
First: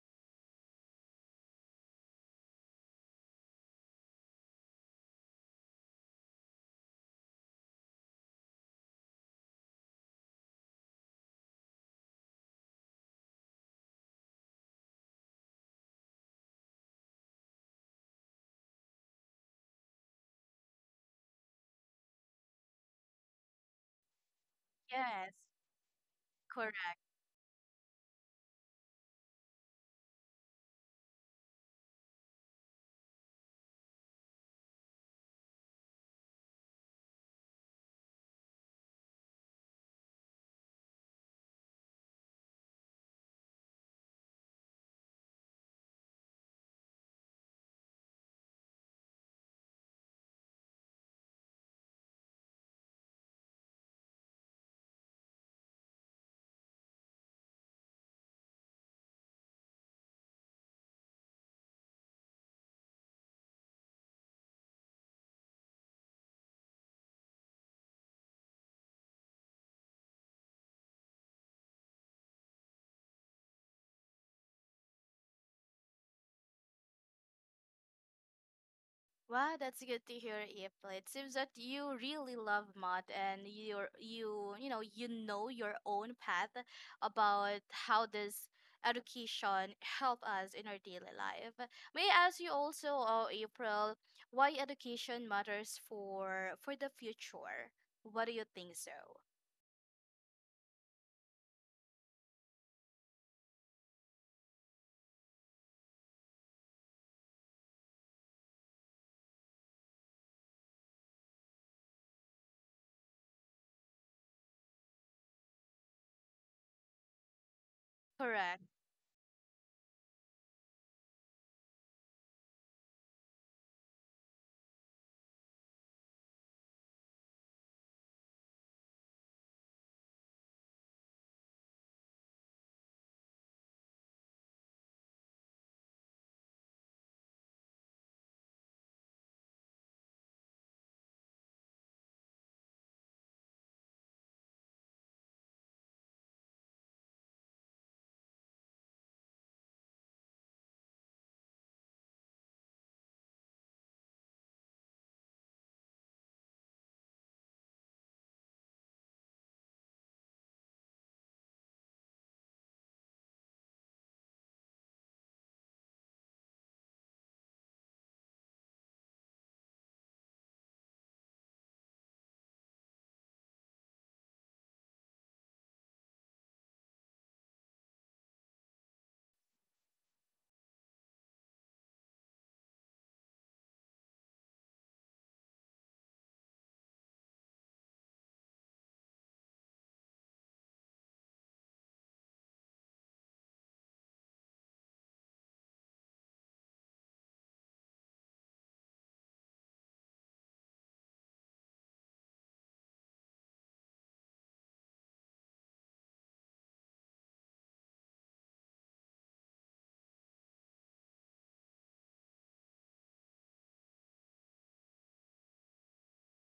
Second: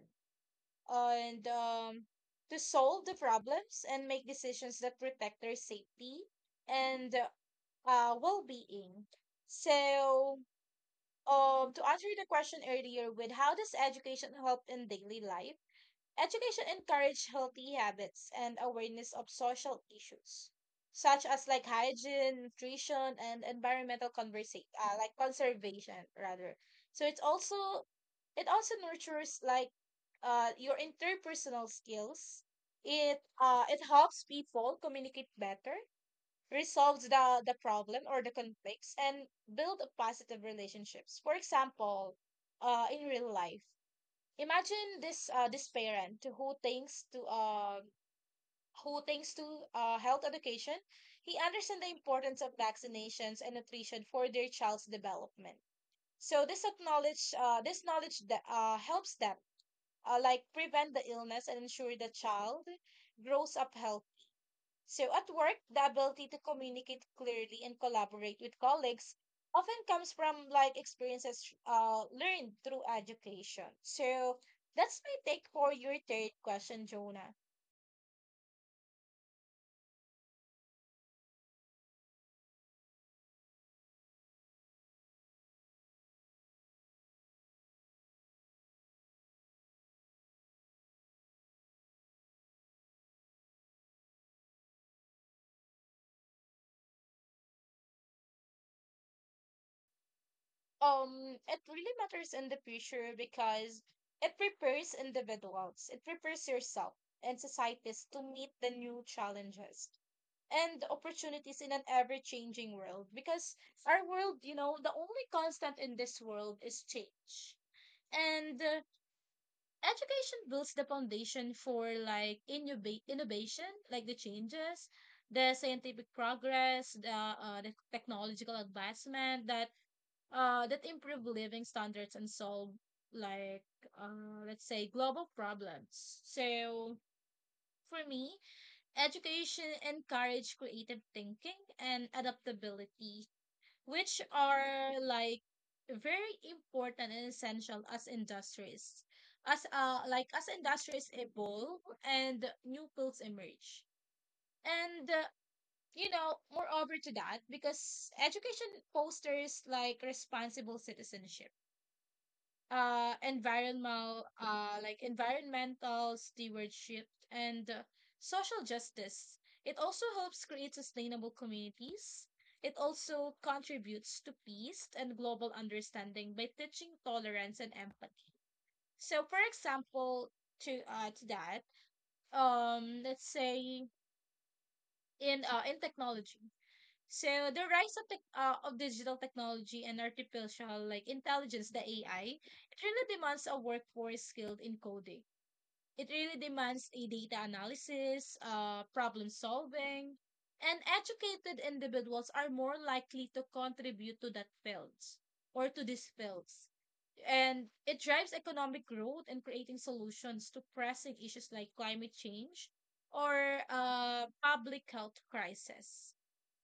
Speaker 1: and to solve the problems and make decisions that protect their safety and well-being. So, to answer the question earlier with how does education help in daily life? Education encourage healthy habits and awareness of social issues, such as like hygiene, nutrition, and environmental conversation, like
Speaker 2: Yes,
Speaker 1: conservation rather.
Speaker 2: correct.
Speaker 1: So it's also it also nurtures like your interpersonal skills. It it helps people communicate better, resolves the problem or the conflicts, and build a positive relationships. For example, in real life, imagine this parent who thinks to health education. He understands the importance of vaccinations and nutrition for their child's development. So this acknowledge this knowledge that helps them like prevent the illness and ensure the child grows up healthy. So at work, the ability to communicate clearly and collaborate with colleagues often comes from like experiences learned through education. So that's my take for your third question, Jonah.
Speaker 2: Wow, that's good to hear, April. It seems that you really love math and you're you know you know your own path about how this education help us in our daily life. May I ask you also, April, why education matters for the future? What do you think so?
Speaker 1: It really matters in the future because it prepares individuals, it prepares yourself and societies to meet the new challenges and opportunities in an ever changing world. Because our world, you know, the only constant in this world is change. And
Speaker 2: Correct.
Speaker 1: education builds the foundation for like innova- innovation, like the changes, the scientific progress, the technological advancement that that improve living standards and solve like let's say global problems. So for me, education encourage creative thinking and adaptability, which are like very important and essential as industries as industries evolve and new fields emerge. And you know moreover to that, because education posters like responsible citizenship, environmental environmental stewardship and social justice. It also helps create sustainable communities. It also contributes to peace and global understanding by teaching tolerance and empathy. So for example, to that, let's say in technology. So the rise of tech of digital technology and artificial like intelligence, the AI, it really demands a workforce skilled in coding. It really demands a data analysis, problem solving, and educated individuals are more likely to contribute to that fields, or to these fields. And it drives economic growth and creating solutions to pressing issues like climate change or public health crisis.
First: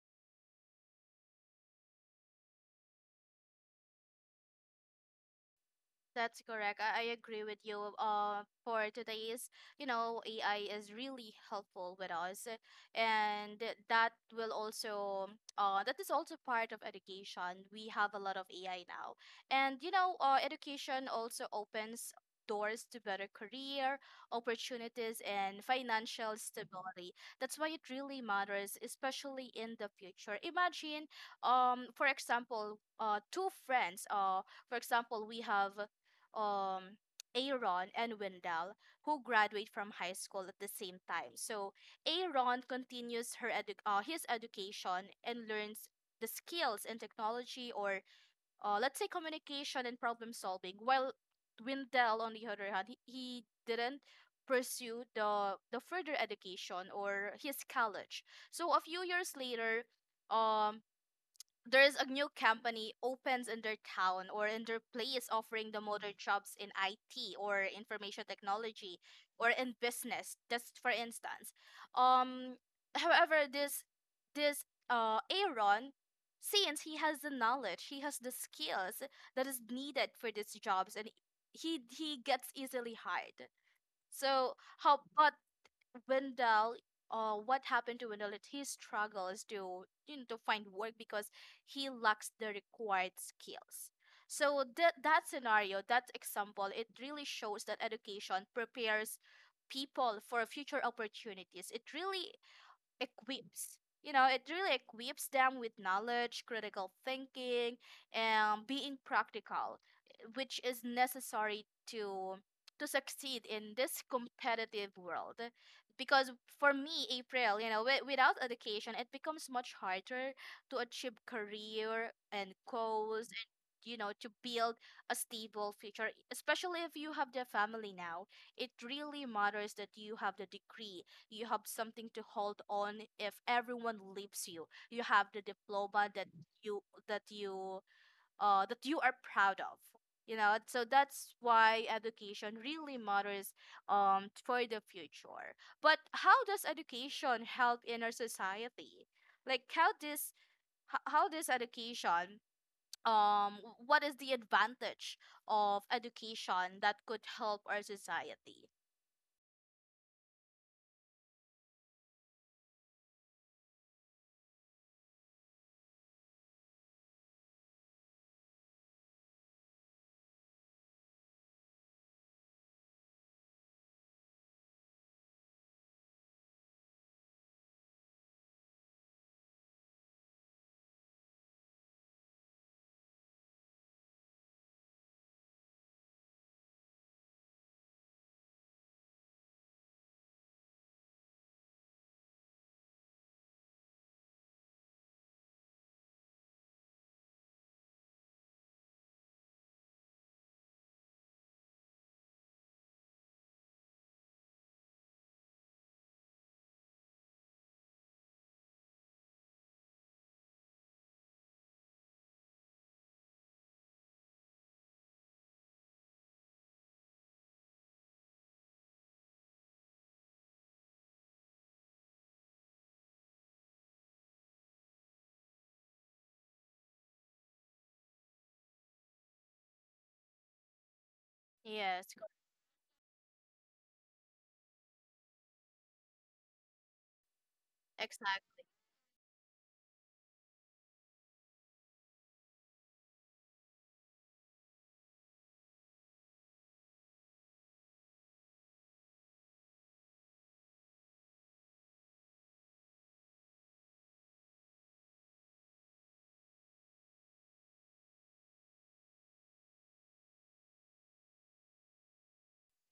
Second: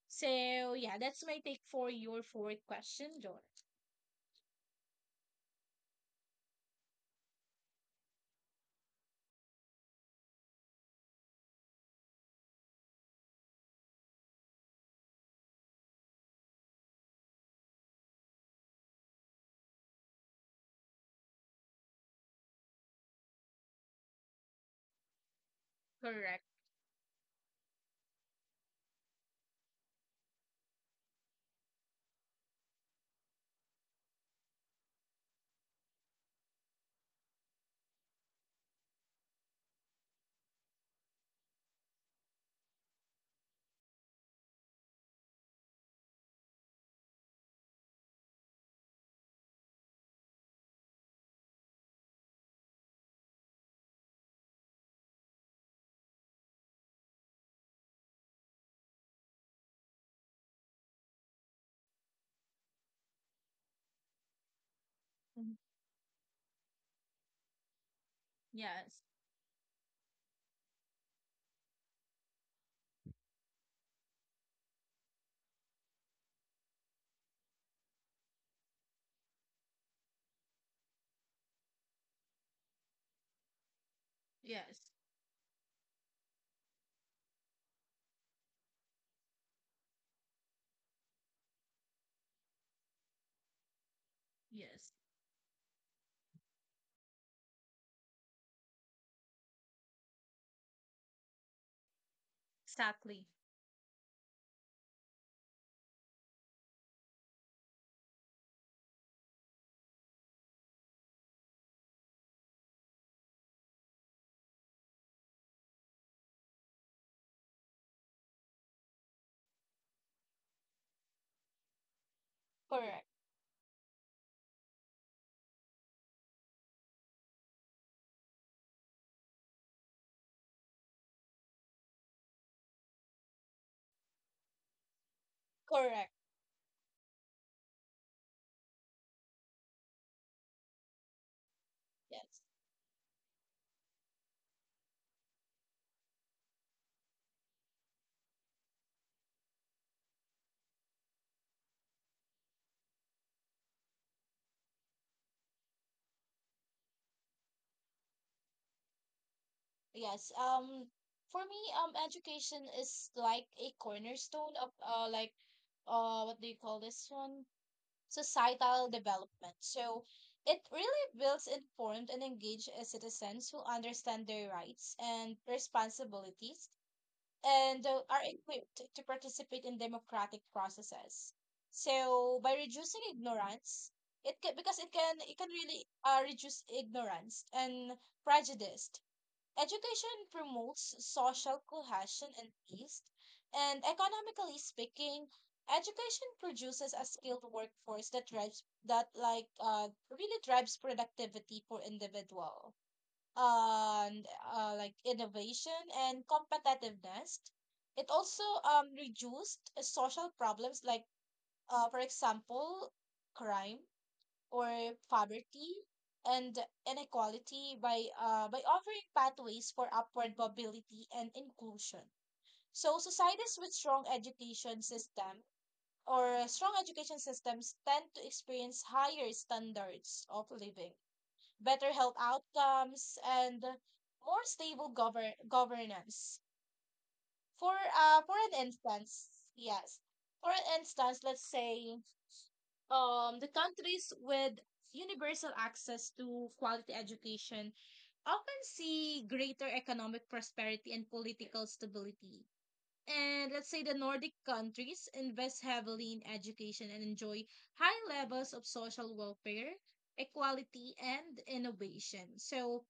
Speaker 1: So yeah, that's my take for your fourth question, John.
Speaker 2: That's correct. I agree with you. For today's, you know, AI is really helpful with us, and that will that is also part of education. We have a lot of AI now, and you know, education also opens doors to better career opportunities and financial
Speaker 1: Correct.
Speaker 2: stability. That's why it really matters, especially in the future. Imagine, for example, two friends, for example, we have um Aaron and Wendell, who graduate from high school at the same time. So Aaron continues her his education and learns the skills in technology or, let's say communication and problem solving. While Wendell, on the other hand, he didn't pursue the further education or his college. So a few years later, um, there's a new company opens in their town or in their place
Speaker 1: Mhm.
Speaker 2: offering the modern jobs in IT or information technology
Speaker 1: Yes.
Speaker 2: or in business, just for instance. um However, this Aaron, since he has the knowledge, he has the skills that is needed for these jobs, and he gets easily hired. So
Speaker 1: Yes.
Speaker 2: how but Wendell, what happened to Wendell? That he struggles to, you know, to find work because he lacks the required skills. So
Speaker 1: Yes.
Speaker 2: that that scenario, that example, it really shows that education prepares people for future opportunities. It really
Speaker 1: Exactly.
Speaker 2: equips, you know, it really equips them with knowledge, critical thinking, and being practical, eh, which is necessary to succeed in this competitive world. Because for me, April, you know, without education it becomes much harder to achieve career and
Speaker 1: Correct.
Speaker 2: goals, and, you know, to build a stable future, especially if you have the family now. It really matters that you have the degree, you have something to hold on if everyone leaves you. You have the diploma
Speaker 1: Correct.
Speaker 2: that you that you that you are proud of. You know, so that's why
Speaker 1: Yes.
Speaker 2: education really matters for the future. But how does education help in our society? Like how this how this education, um what is the advantage of education that could help our society?
Speaker 1: Yes. For me, education is like a cornerstone of like, what do you call this one? Societal development. So it really builds informed and engaged citizens who understand their rights and responsibilities and are equipped to participate in democratic processes. So by reducing ignorance, it can, because it can really reduce ignorance and prejudice. Education promotes social cohesion and peace, and economically speaking, education produces a skilled workforce that drives that like really drives productivity for individual and innovation and competitiveness. It also reduced social problems like, for example, crime or poverty and inequality by offering pathways for upward mobility and inclusion. So societies with strong education system or strong education systems tend to experience higher standards of living, better
Speaker 2: Yes,
Speaker 1: health outcomes, and more stable governance. For
Speaker 2: exactly.
Speaker 1: an instance, yes, for an instance, let's say the countries with universal access to quality education often see greater economic prosperity and political stability. And let's say the Nordic countries invest heavily in education and enjoy high levels of social welfare, equality, and innovation. So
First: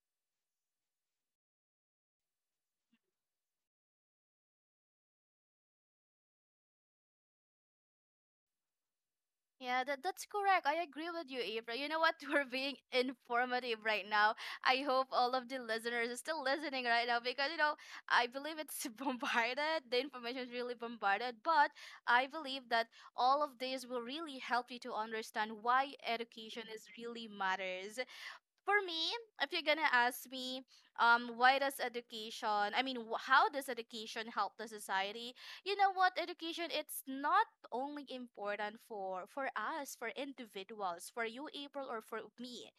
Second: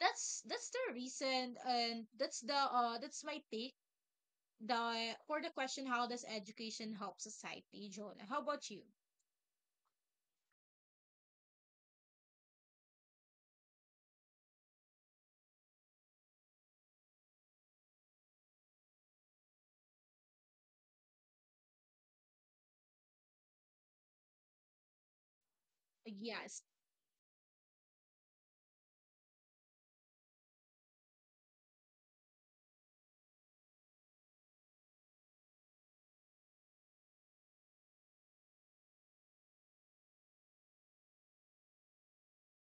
Speaker 1: that's the reason, and that's the that's my take the for the question, how does education help society, Jonah? How about you?
Speaker 2: Yeah, that, that's correct. I agree with you, April. You know what? We're being informative right now. I hope all of the listeners are still listening right now because, you know, I believe it's bombarded. The information is really bombarded. But I believe that all of this will really help you to understand why
Speaker 1: Yes,
Speaker 2: education is really matters for me. If you're gonna ask me, why does education? I mean, how does education help the society? You know what? Education it's not only important for us, for individuals, for you, April, or for me.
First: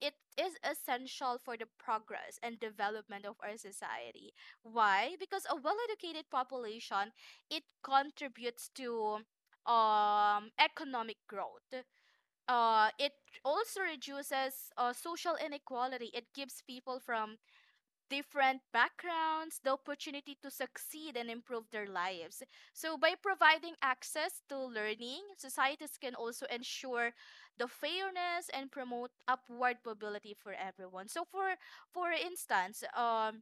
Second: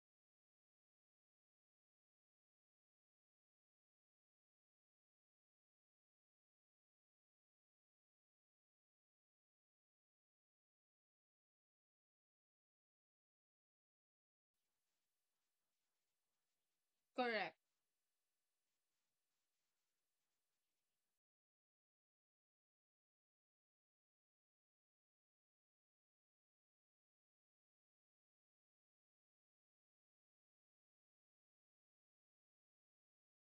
Speaker 2: It is essential for the progress and development of our society. Why? Because a well-educated population, it contributes to economic growth. It also reduces social inequality. It gives people from
Speaker 1: correct.
Speaker 2: different backgrounds the opportunity to succeed and improve their lives. So, by providing access to learning, societies can also ensure the fairness and promote upward mobility for everyone. So, for instance,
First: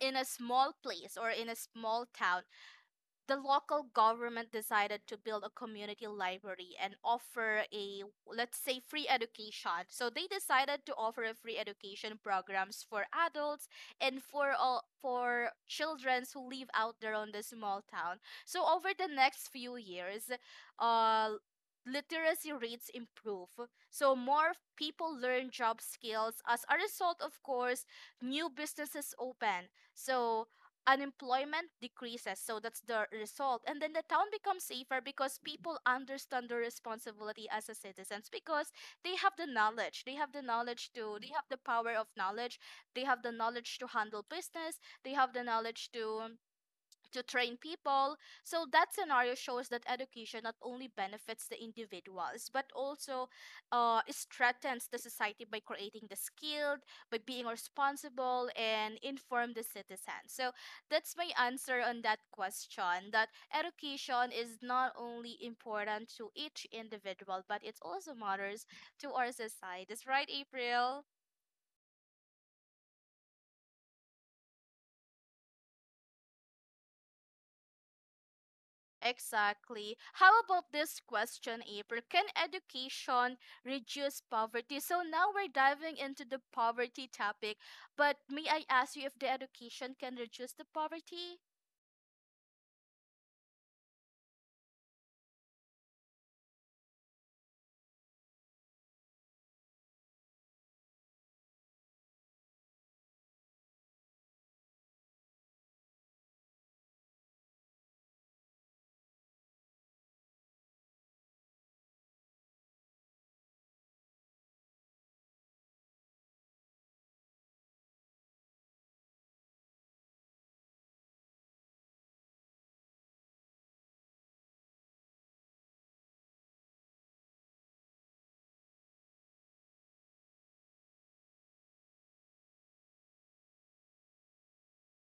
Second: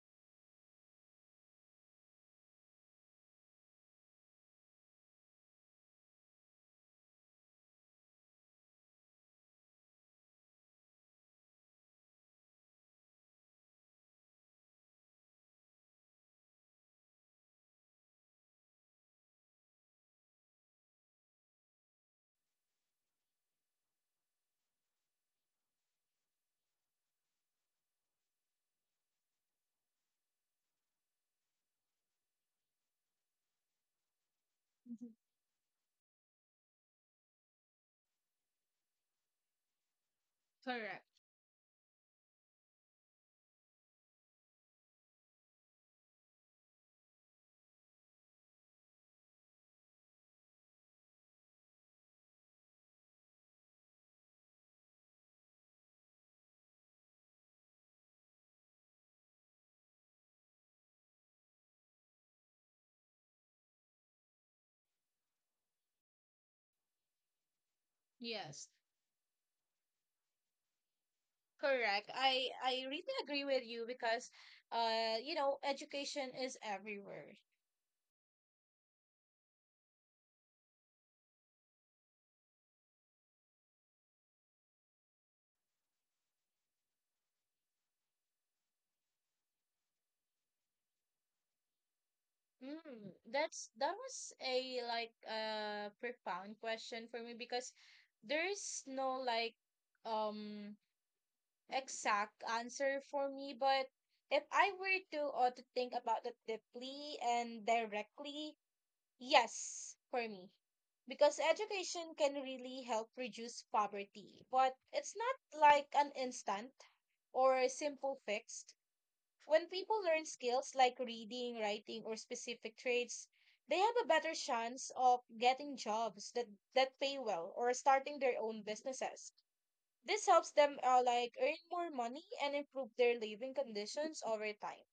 Speaker 2: in a small place or in a small town, the local government decided to build a community library and offer, a, let's say, free education. So they decided to offer a free education programs for adults and for all for children who live out there on the small town. So over the next few years, uh literacy rates improve, so more people learn job skills. As a result, of course, new businesses open, so unemployment decreases. So that's the result. And then the town becomes safer
Speaker 1: Mhm.
Speaker 2: because people understand their responsibility as a citizens because they have the knowledge. They have the knowledge
Speaker 1: Correct.
Speaker 2: to, they have the power of knowledge. They have the knowledge to handle business. They have the knowledge to train people. So that scenario shows that education not only benefits the individuals but also, it strengthens the society by creating the skilled, by being responsible and informed the citizens. So that's my answer on that question. That education is not only important to each individual but it also matters
Speaker 1: Yes.
Speaker 2: to our societies, right, April?
Speaker 1: Correct. I really agree with you because you know education is everywhere.
Speaker 2: Exactly. How about this question, April? Can education reduce poverty? So now we're diving into the poverty topic, but may I ask you if the education can reduce the poverty?
Speaker 1: Mm, that's that was a like profound question for me because there is no like um exact answer for me, but if I were to or to think about it deeply and directly, yes, for me. Because education can really help reduce poverty, but it's not like an instant or a simple fix. When people learn skills like reading, writing, or specific trades, they have a better chance of getting jobs that, that pay well or starting their own businesses. This helps them like earn more money and improve their living conditions over time.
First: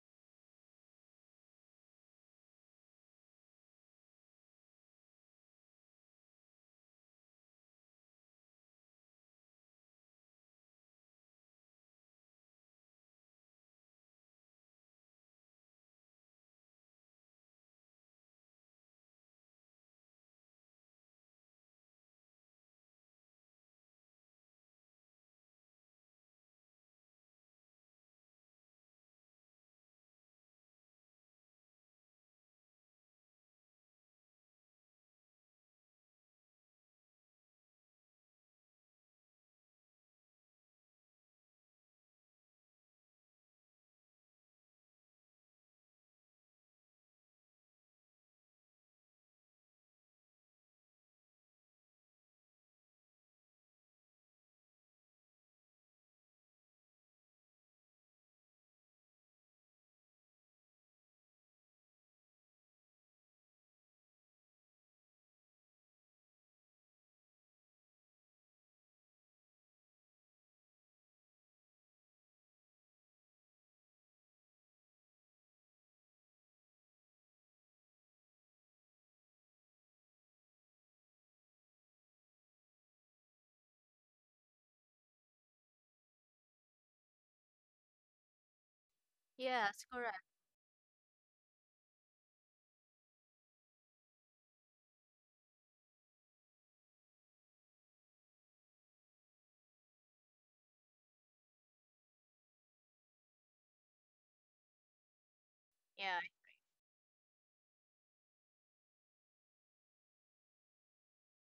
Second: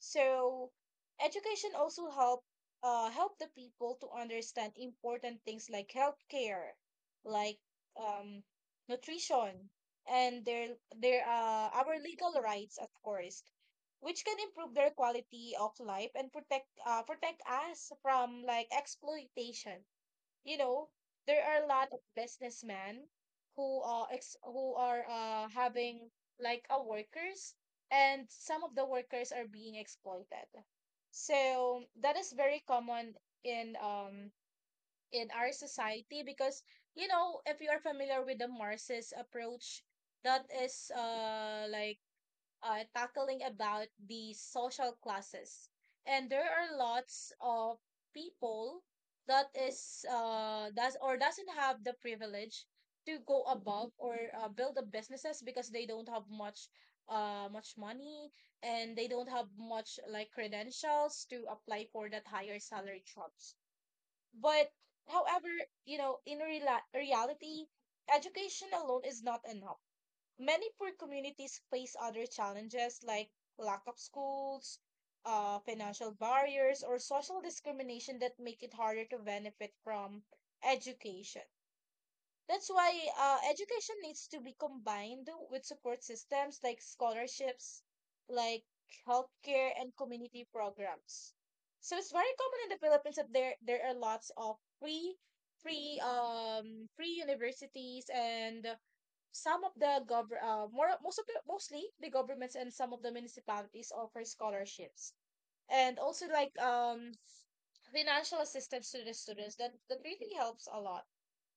Speaker 1: So education also help help the people to understand important things like healthcare, like um nutrition and their our legal rights of course, which can improve their quality of life and protect protect us from like exploitation. You know, there are a lot of businessmen who are having like a workers, and some of the workers are being exploited. So that is very common in um in our society because you know if you are familiar with the Marxist approach, that is tackling about the social classes. And there are lots of people that is does or doesn't have the privilege to go above or build the businesses because they don't have much much money, and they don't have much like credentials to apply for that higher salary jobs. But however, you know, in reality, education alone is not enough. Many poor communities face other challenges like lack of schools, financial barriers, or social discrimination that make it harder to benefit from education. That's why education needs to be combined with support systems like scholarships, like healthcare,
Speaker 2: Yes,
Speaker 1: and
Speaker 2: correct.
Speaker 1: community programs. So it's very common in the Philippines that there are lots of free free universities, and some of the govern more most of the mostly the governments and some of the municipalities offer scholarships and
Speaker 2: Yeah.
Speaker 1: also like financial assistance to the students that that really helps a lot.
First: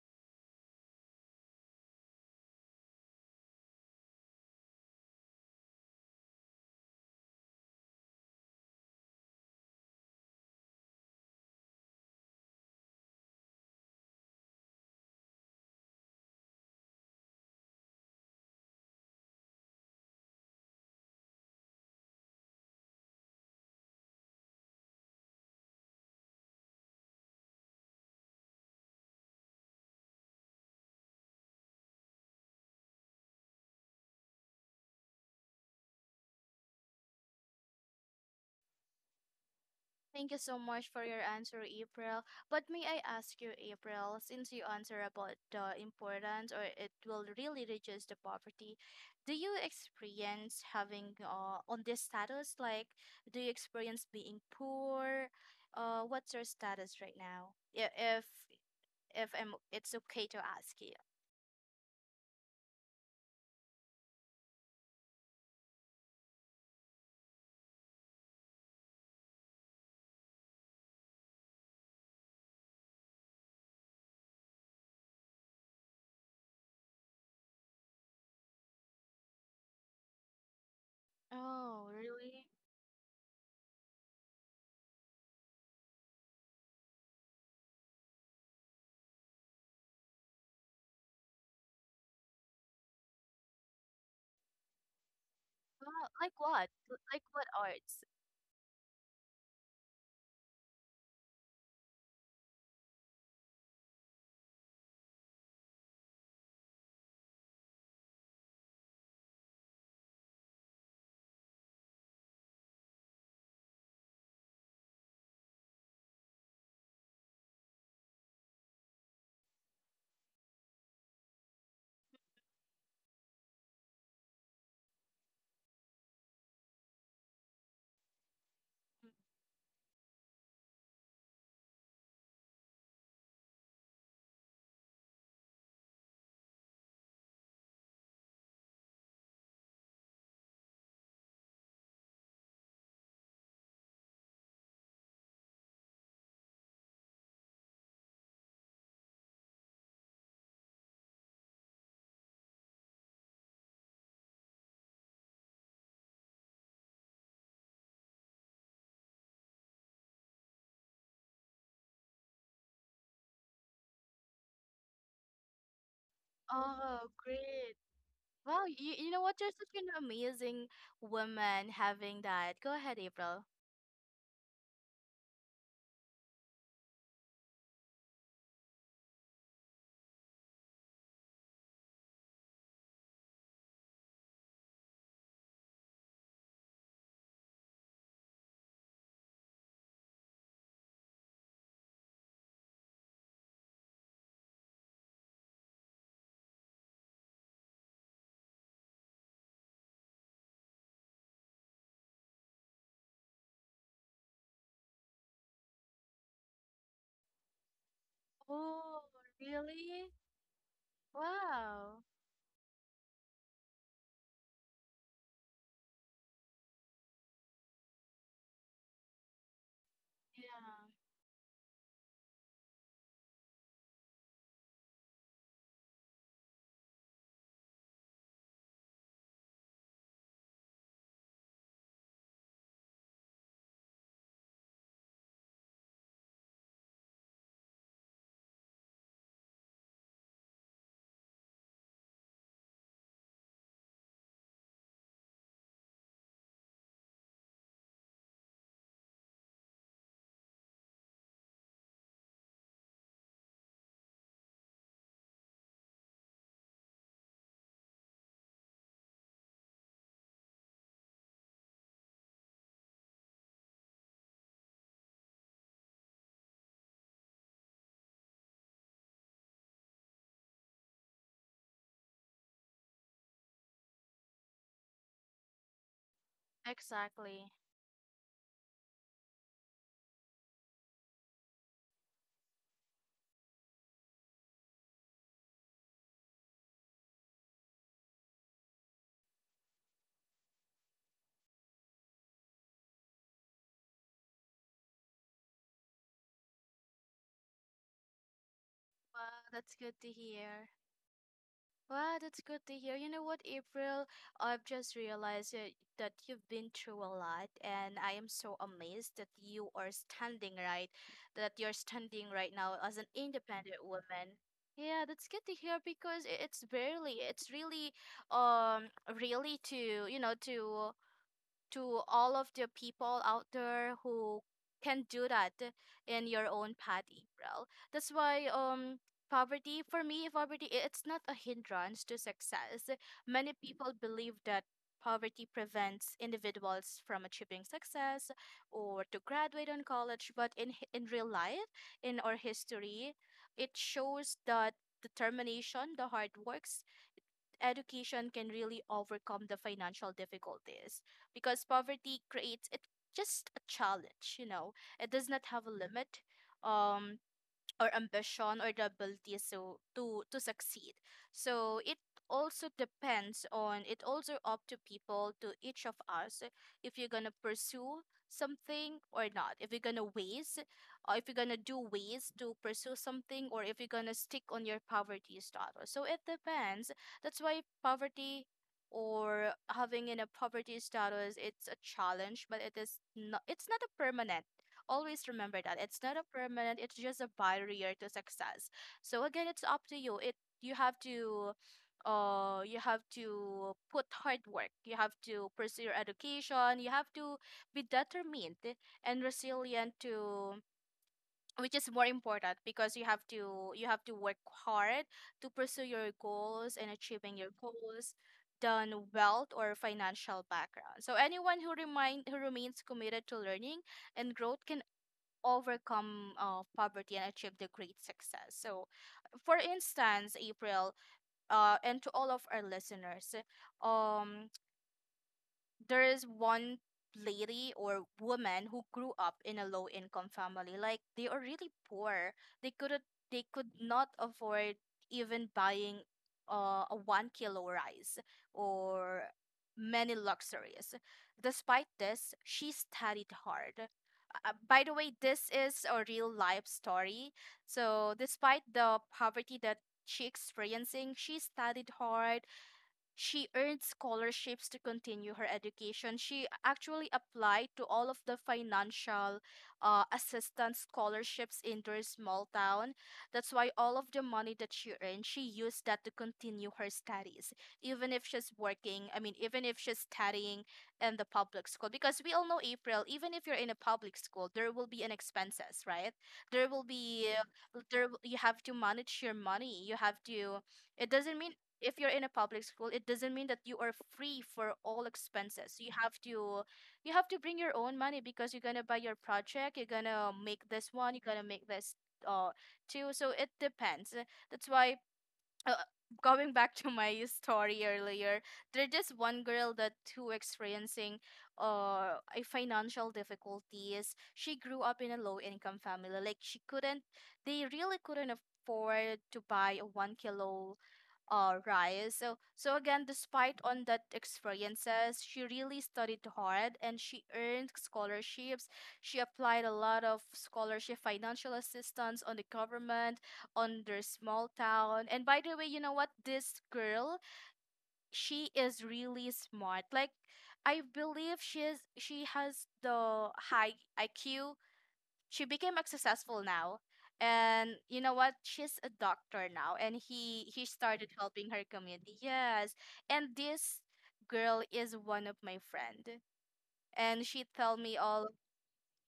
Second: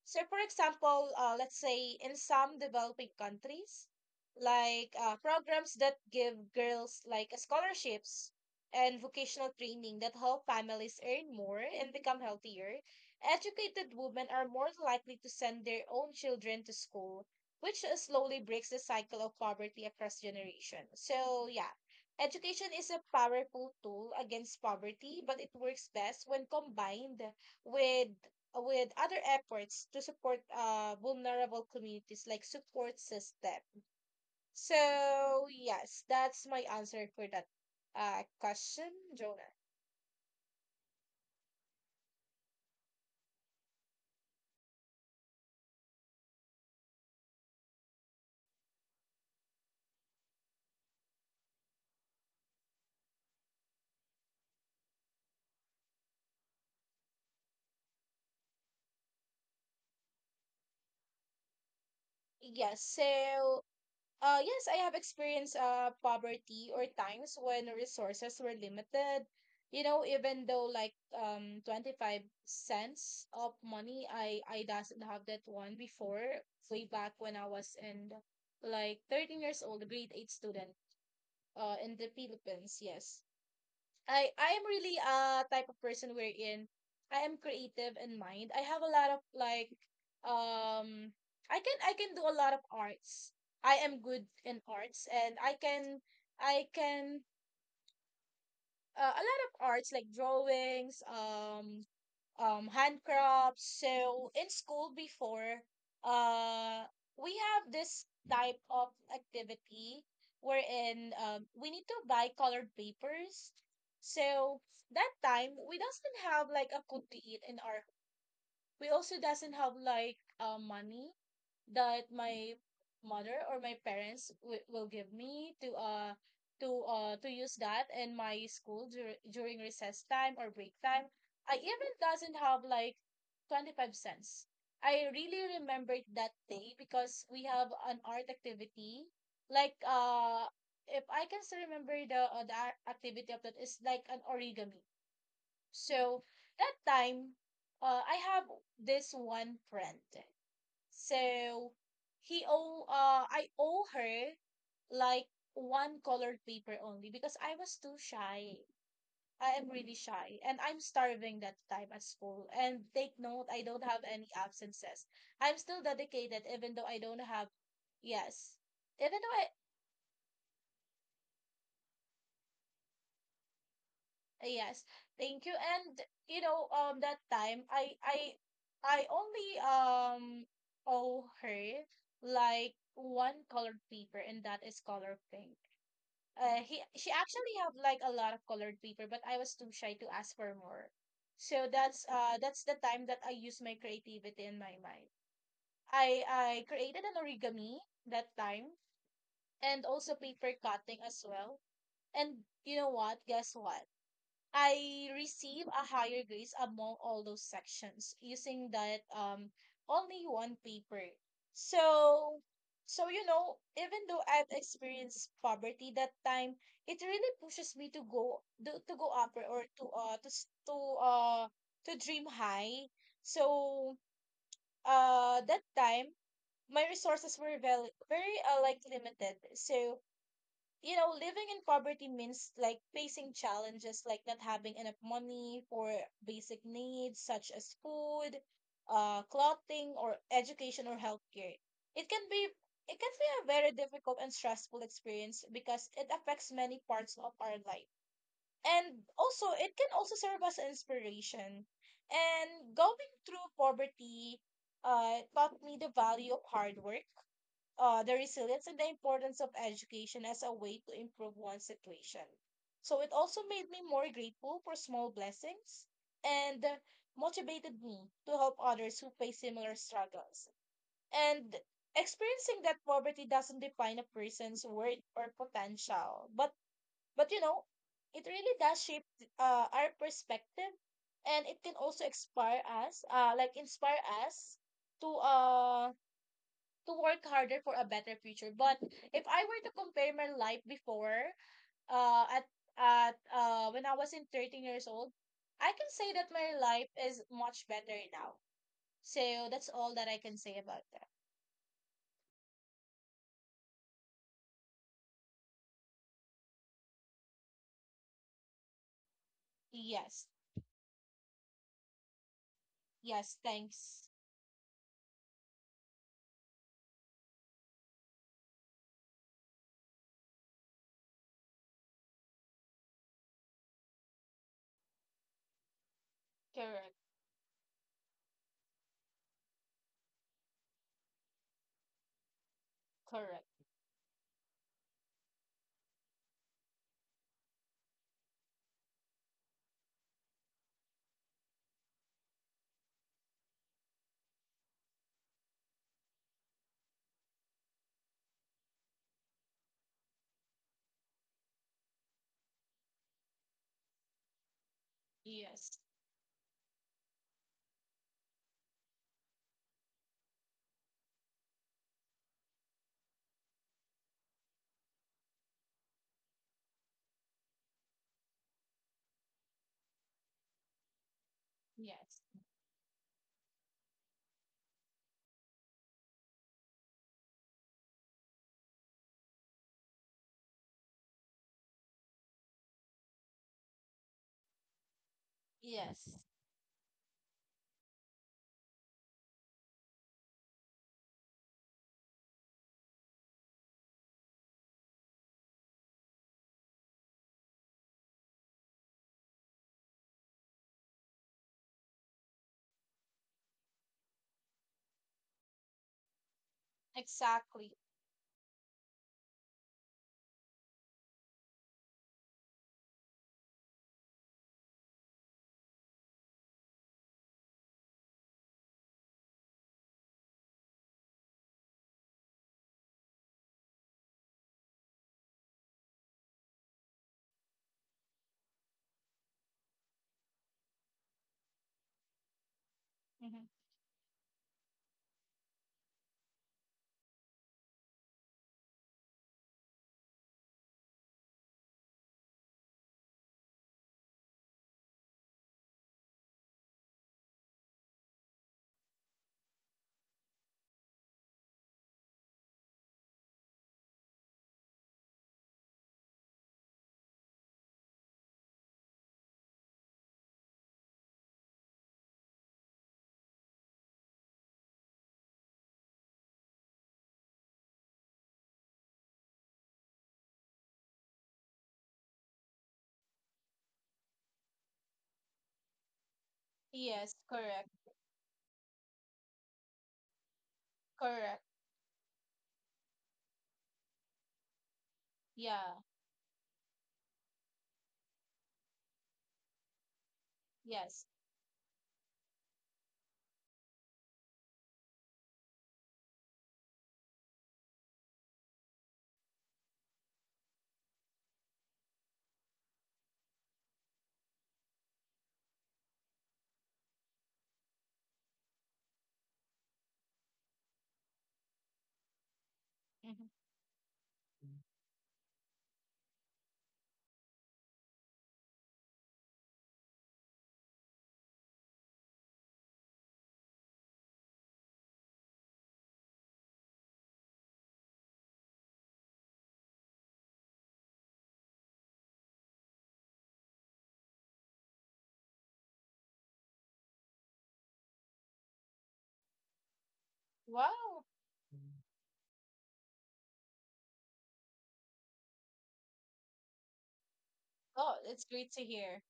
Speaker 1: So, for example, let's say in some developing countries, like programs that give girls like scholarships and vocational training that help families earn more and become healthier, educated women are more likely to send their own children to school, which slowly breaks the cycle of poverty across generations. So, yeah, education is a powerful tool against poverty, but it works best when combined with with other efforts to support vulnerable communities like support system. So yes, that's my answer for that question, Jonah.
Speaker 2: Thank you so much for your answer, April. But may I ask you, April, since you answer about the importance or it will really reduce the poverty, do you experience having, on this status? Like, do you experience being poor? What's your status right now? If I'm, it's okay to ask you.
Speaker 1: Yes, so yes, I have experienced poverty or times when resources were limited. You know, even though like $0.25 of money, I doesn't have that one before, way back when I was in like 13 years old, grade 8 student.
Speaker 2: Oh,
Speaker 1: In the
Speaker 2: really?
Speaker 1: Philippines, yes. I am really a type of person wherein I am creative in mind. I have a lot of like um I can do a lot of arts. I am good in arts, and
Speaker 2: Wow, like
Speaker 1: I
Speaker 2: what?
Speaker 1: can
Speaker 2: Like what arts?
Speaker 1: a lot of arts like drawings, handcrafts. So in school before, uh we have this type of activity wherein we need to buy colored papers. So that time we doesn't have like a food to eat in our, we also doesn't have like money that my mother or my parents will give me to to use that in my school during recess time or break time. I even doesn't have like $0.25. I really remembered that day because we have an art activity like if I can still remember the art activity of that is like an origami. So that time, I have this one friend. So he owe I owe her like one colored paper only because I was too shy. I am really shy, and I'm starving that time at school. And take note, I don't have any absences. I'm still dedicated even though I
Speaker 2: Oh,
Speaker 1: don't have,
Speaker 2: great.
Speaker 1: yes.
Speaker 2: Wow, you
Speaker 1: Even
Speaker 2: know
Speaker 1: though
Speaker 2: what?
Speaker 1: I,
Speaker 2: You're such an amazing woman having that. Go ahead, April.
Speaker 1: yes, thank you. And you know, that time I only owe her like one colored paper, and that is color pink. He She actually have like a lot of colored paper, but I was too shy to ask for more. So that's the time that I use my creativity in my mind. I created an origami that time, and also paper cutting as well. And you know what? Guess what? I receive a higher grades among all those sections using that
Speaker 2: Oh, really?
Speaker 1: only one paper. So
Speaker 2: Wow.
Speaker 1: so you know, even though I've experienced poverty that time, it really pushes me to to go upper or to
Speaker 2: Yeah,
Speaker 1: to dream high. So that time my resources were very very like limited. So you know, living in poverty means like facing challenges like not having enough money for basic needs such as food, clothing, or education or healthcare. It can be it can be a very difficult and stressful experience because it affects many parts of our life. And also, it can also serve as an inspiration. And going through poverty taught me the value of hard work, the resilience, and the importance of education as a way to improve one's situation. So it also made me more grateful for small blessings and motivated me to help others who face similar struggles. And experiencing that poverty doesn't define a person's worth or potential, but you
Speaker 2: exactly.
Speaker 1: know, it really does shape our perspective, and it can also inspire us, like inspire us to uh to work harder for a better future. But if I were to compare my life before, uh, at at when I was in 13 years old, I can say that my life is much better now.
Speaker 2: Wow,
Speaker 1: So that's
Speaker 2: that's good
Speaker 1: all
Speaker 2: to
Speaker 1: that I can say
Speaker 2: hear.
Speaker 1: about that.
Speaker 2: Wow, that's good to hear. You know what, April? I've just realized that, that you've been through a lot, and I am so amazed that you are
Speaker 1: Yes.
Speaker 2: standing right, that you're standing right now as an
Speaker 1: Yes.
Speaker 2: independent
Speaker 1: Thanks.
Speaker 2: woman. Yeah, that's good to hear because it's barely, it's really, really to, you know, to all of the people out there who can do that in your own
Speaker 1: Correct.
Speaker 2: path, April. That's why poverty for me, poverty, it's not a hindrance to success. Many
Speaker 1: Correct.
Speaker 2: people believe that poverty prevents individuals from achieving success or to graduate in college, but in real life, in our history, it shows that determination, the hard work, education can really overcome the financial difficulties because poverty creates it just a challenge. It does not have a
Speaker 1: Yes.
Speaker 2: limit, um or ambition or the ability so to succeed. So it also depends on it, also up to people, to each of us, if you're gonna pursue something or not, if you're gonna ways, or if you're gonna do
Speaker 1: Yes.
Speaker 2: ways to pursue something, or if you're gonna stick on your poverty status. So it depends. That's why poverty or having in a poverty status, it's a challenge, but it is not, it's not a permanent. Always remember that it's
Speaker 1: Yes.
Speaker 2: not a permanent, it's just a barrier to success. So again, it's up to you. It, you have to, you have to put hard work, you have to pursue your education, you have to be determined and resilient to, which is more important, because you have to work hard to pursue your goals and achieving your
Speaker 1: Exactly.
Speaker 2: goals than wealth or financial background. So anyone who remain, who remains committed to learning and growth can overcome poverty and achieve the great success. So, for instance, April, and to all of our listeners, um, there is one lady or woman who grew up in a low income family, like they are really poor. They couldn't, they
Speaker 1: Mm-hmm.
Speaker 2: could not afford even buying a 1 kilo rice or many luxuries. Despite this, she studied hard. By the way, this is a real life story. So despite the poverty that she experiencing, she studied hard. She earned scholarships to continue her education. She actually applied to all of the financial assistance scholarships in their small town. That's why all of the money that she earned, she used that to continue her studies, even if she's working. I mean, even if she's studying in the public school, because we all know, April. Even if you're in a public school, there will be an expenses, right? There will
Speaker 1: Yes.
Speaker 2: be
Speaker 1: Correct.
Speaker 2: there. You have to manage your money. You have to, it doesn't
Speaker 1: Correct.
Speaker 2: mean if you're in a public school, it doesn't mean that you are free for all expenses.
Speaker 1: Yeah.
Speaker 2: You have to, you have to bring your own money because you're gonna buy your project, you're gonna make this
Speaker 1: Yes.
Speaker 2: one, you're gonna make this uh too. So it depends. That's why uh, going back to my story earlier, there's this one girl that who experiencing a financial difficulties. She grew up in a low income family, like she couldn't, they really couldn't afford to buy a 1 kilo. All right. So so again,
Speaker 1: Mm-hmm.
Speaker 2: despite on that experiences, she really studied hard and she earned scholarships. She applied a lot of scholarship financial assistance on the government, on their small town. And by the way, you know what? This girl, she is really smart. Like, I believe she has the high IQ. She became a successful now, and you know what, she's a doctor now, and he
Speaker 1: Wow.
Speaker 2: started helping her community, yes. And this girl is one of my friend, and she tell
Speaker 1: Oh,
Speaker 2: me
Speaker 1: it's
Speaker 2: all,
Speaker 1: great to hear.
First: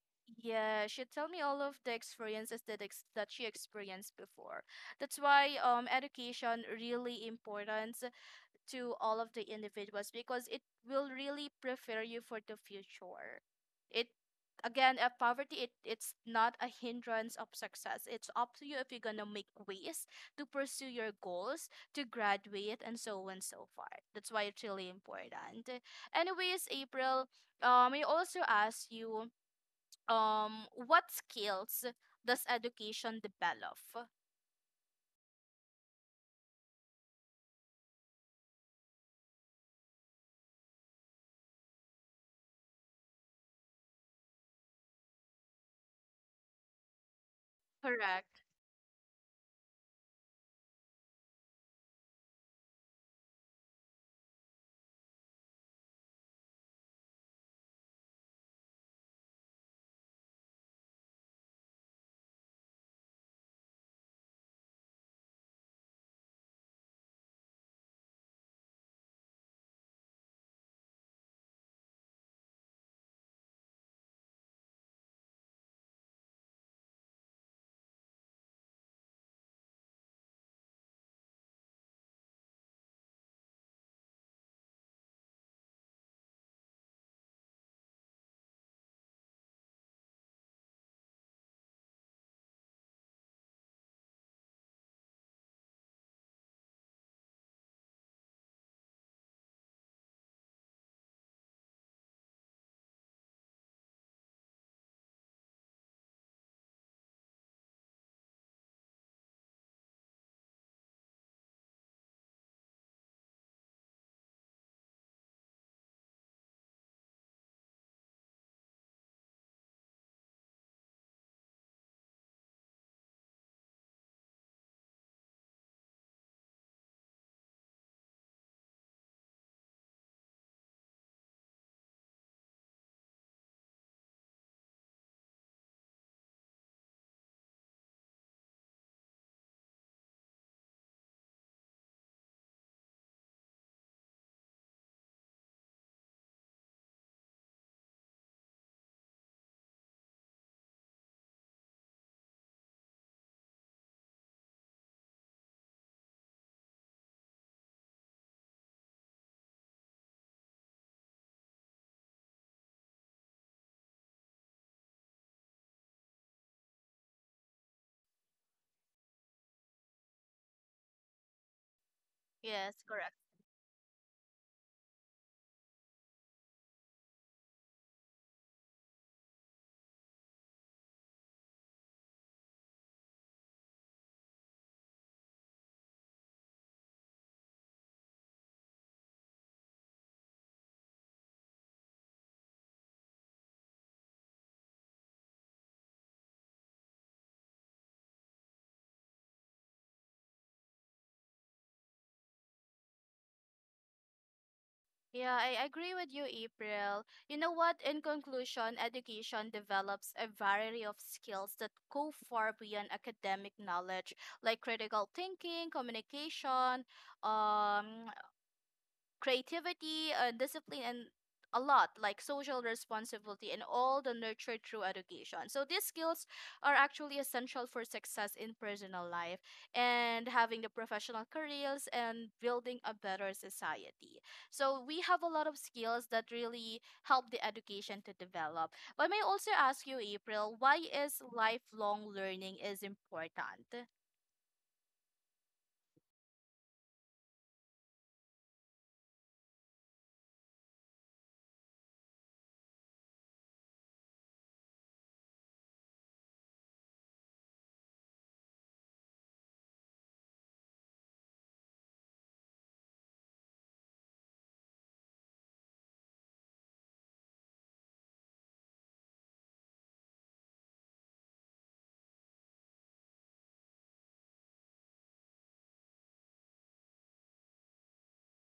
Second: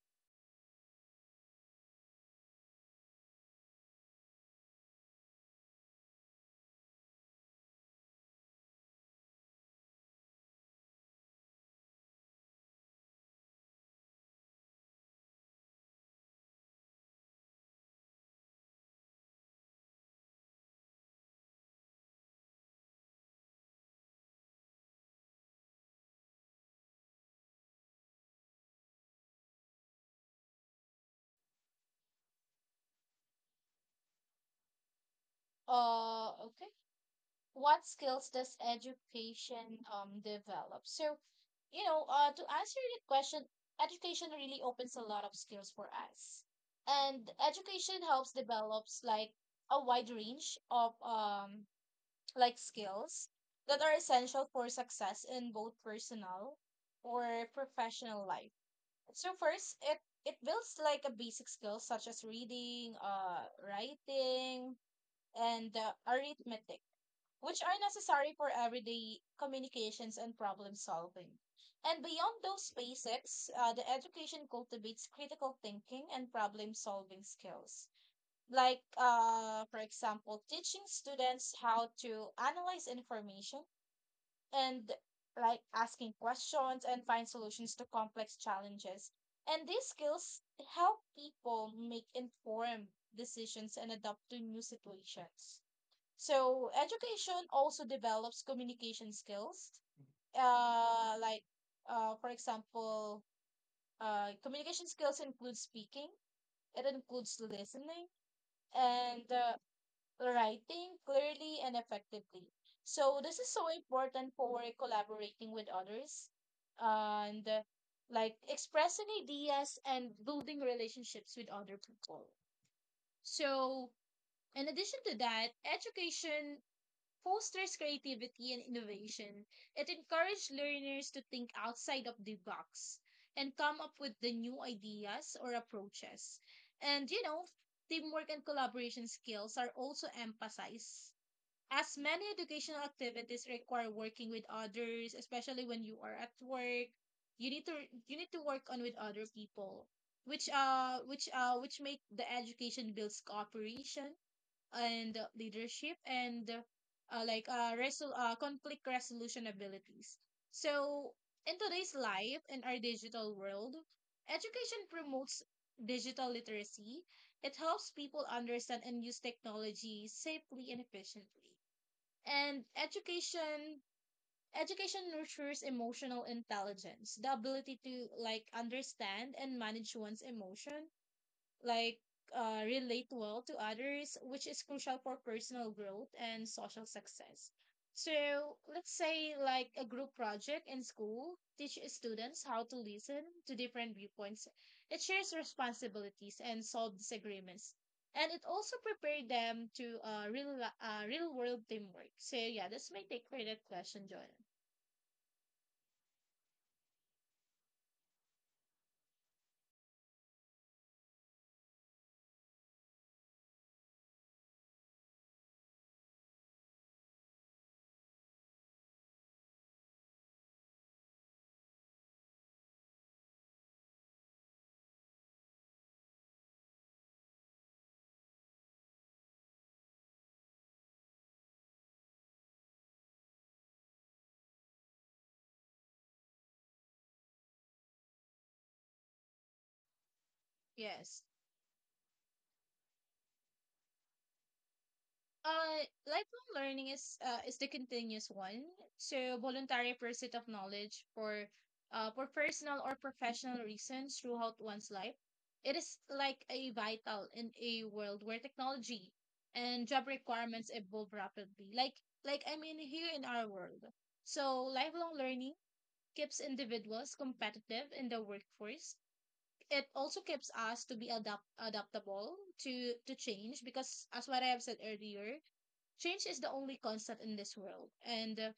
Speaker 2: yeah, she tell me all of the experiences that that she experienced before. That's why education really important to all of the individuals because it will really prepare you for the future. It, again, poverty it, it's not a hindrance of success. It's up to you if you're gonna make ways to pursue your goals, to graduate and so on and so forth. That's why it's really important. Anyways, April, I also ask you, what skills does education develop?
Speaker 1: Uh, okay. What skills does education develop? So, you know, to answer your question, education really opens a lot of skills for us. And education helps
Speaker 2: Correct.
Speaker 1: develops like a wide range of like skills that are essential for success in both personal or professional life. So first, it builds like a basic skills such as reading, writing, and arithmetic, which are necessary for everyday communications and problem solving. And beyond those basics, the education cultivates critical thinking and problem solving skills. Like, for example, teaching students how to analyze information and like asking questions and find solutions to complex challenges. And these skills help people make informed decisions and adapt to new situations. So education also develops communication skills. Uh, like for example, communication skills include speaking. It includes listening and writing clearly and effectively. So this is so important for collaborating with others, and like expressing ideas and building relationships with other people. So in addition to that, education fosters creativity and innovation. It encourages learners to think outside of the box and come up with the new ideas or approaches. And you know, teamwork and collaboration skills are also emphasized. As many educational activities require working with others, especially when you are at work, you need to you need to work on with other people, which which make the education builds cooperation and leadership and conflict resolution abilities. So, in today's life, in our digital world, education promotes digital literacy. It helps people understand and use technology safely and efficiently. And
Speaker 2: Yes, correct.
Speaker 1: education nurtures emotional intelligence, the ability to like understand and manage one's emotion like relate well to others, which is crucial for personal growth and social success. So let's say like a group project in school teach students how to listen to different viewpoints. It shares responsibilities and solve disagreements. And it also prepared them to real world teamwork. So yeah, that's my take for that question, John.
Speaker 2: Yeah, I agree with you, April. You know what? In conclusion, education develops a variety of skills that go far beyond academic knowledge, like critical thinking, communication, um, creativity, discipline, and a lot like social responsibility and all the nurtured through education. So these skills are actually essential for success in personal life and having the professional careers and building a better society. So we have a lot of skills that really help the education to develop. But may I also ask you, April, why is
Speaker 1: Yes.
Speaker 2: lifelong learning is important?
Speaker 1: Lifelong learning is the continuous one. So voluntary pursuit of knowledge for personal or professional reasons throughout one's life. It is like a vital in a world where technology and job requirements evolve rapidly. Like I mean here in our world. So lifelong learning keeps individuals competitive in the workforce. It also keeps us to be adaptable to change because as what I have said earlier, change is the only constant in this world. And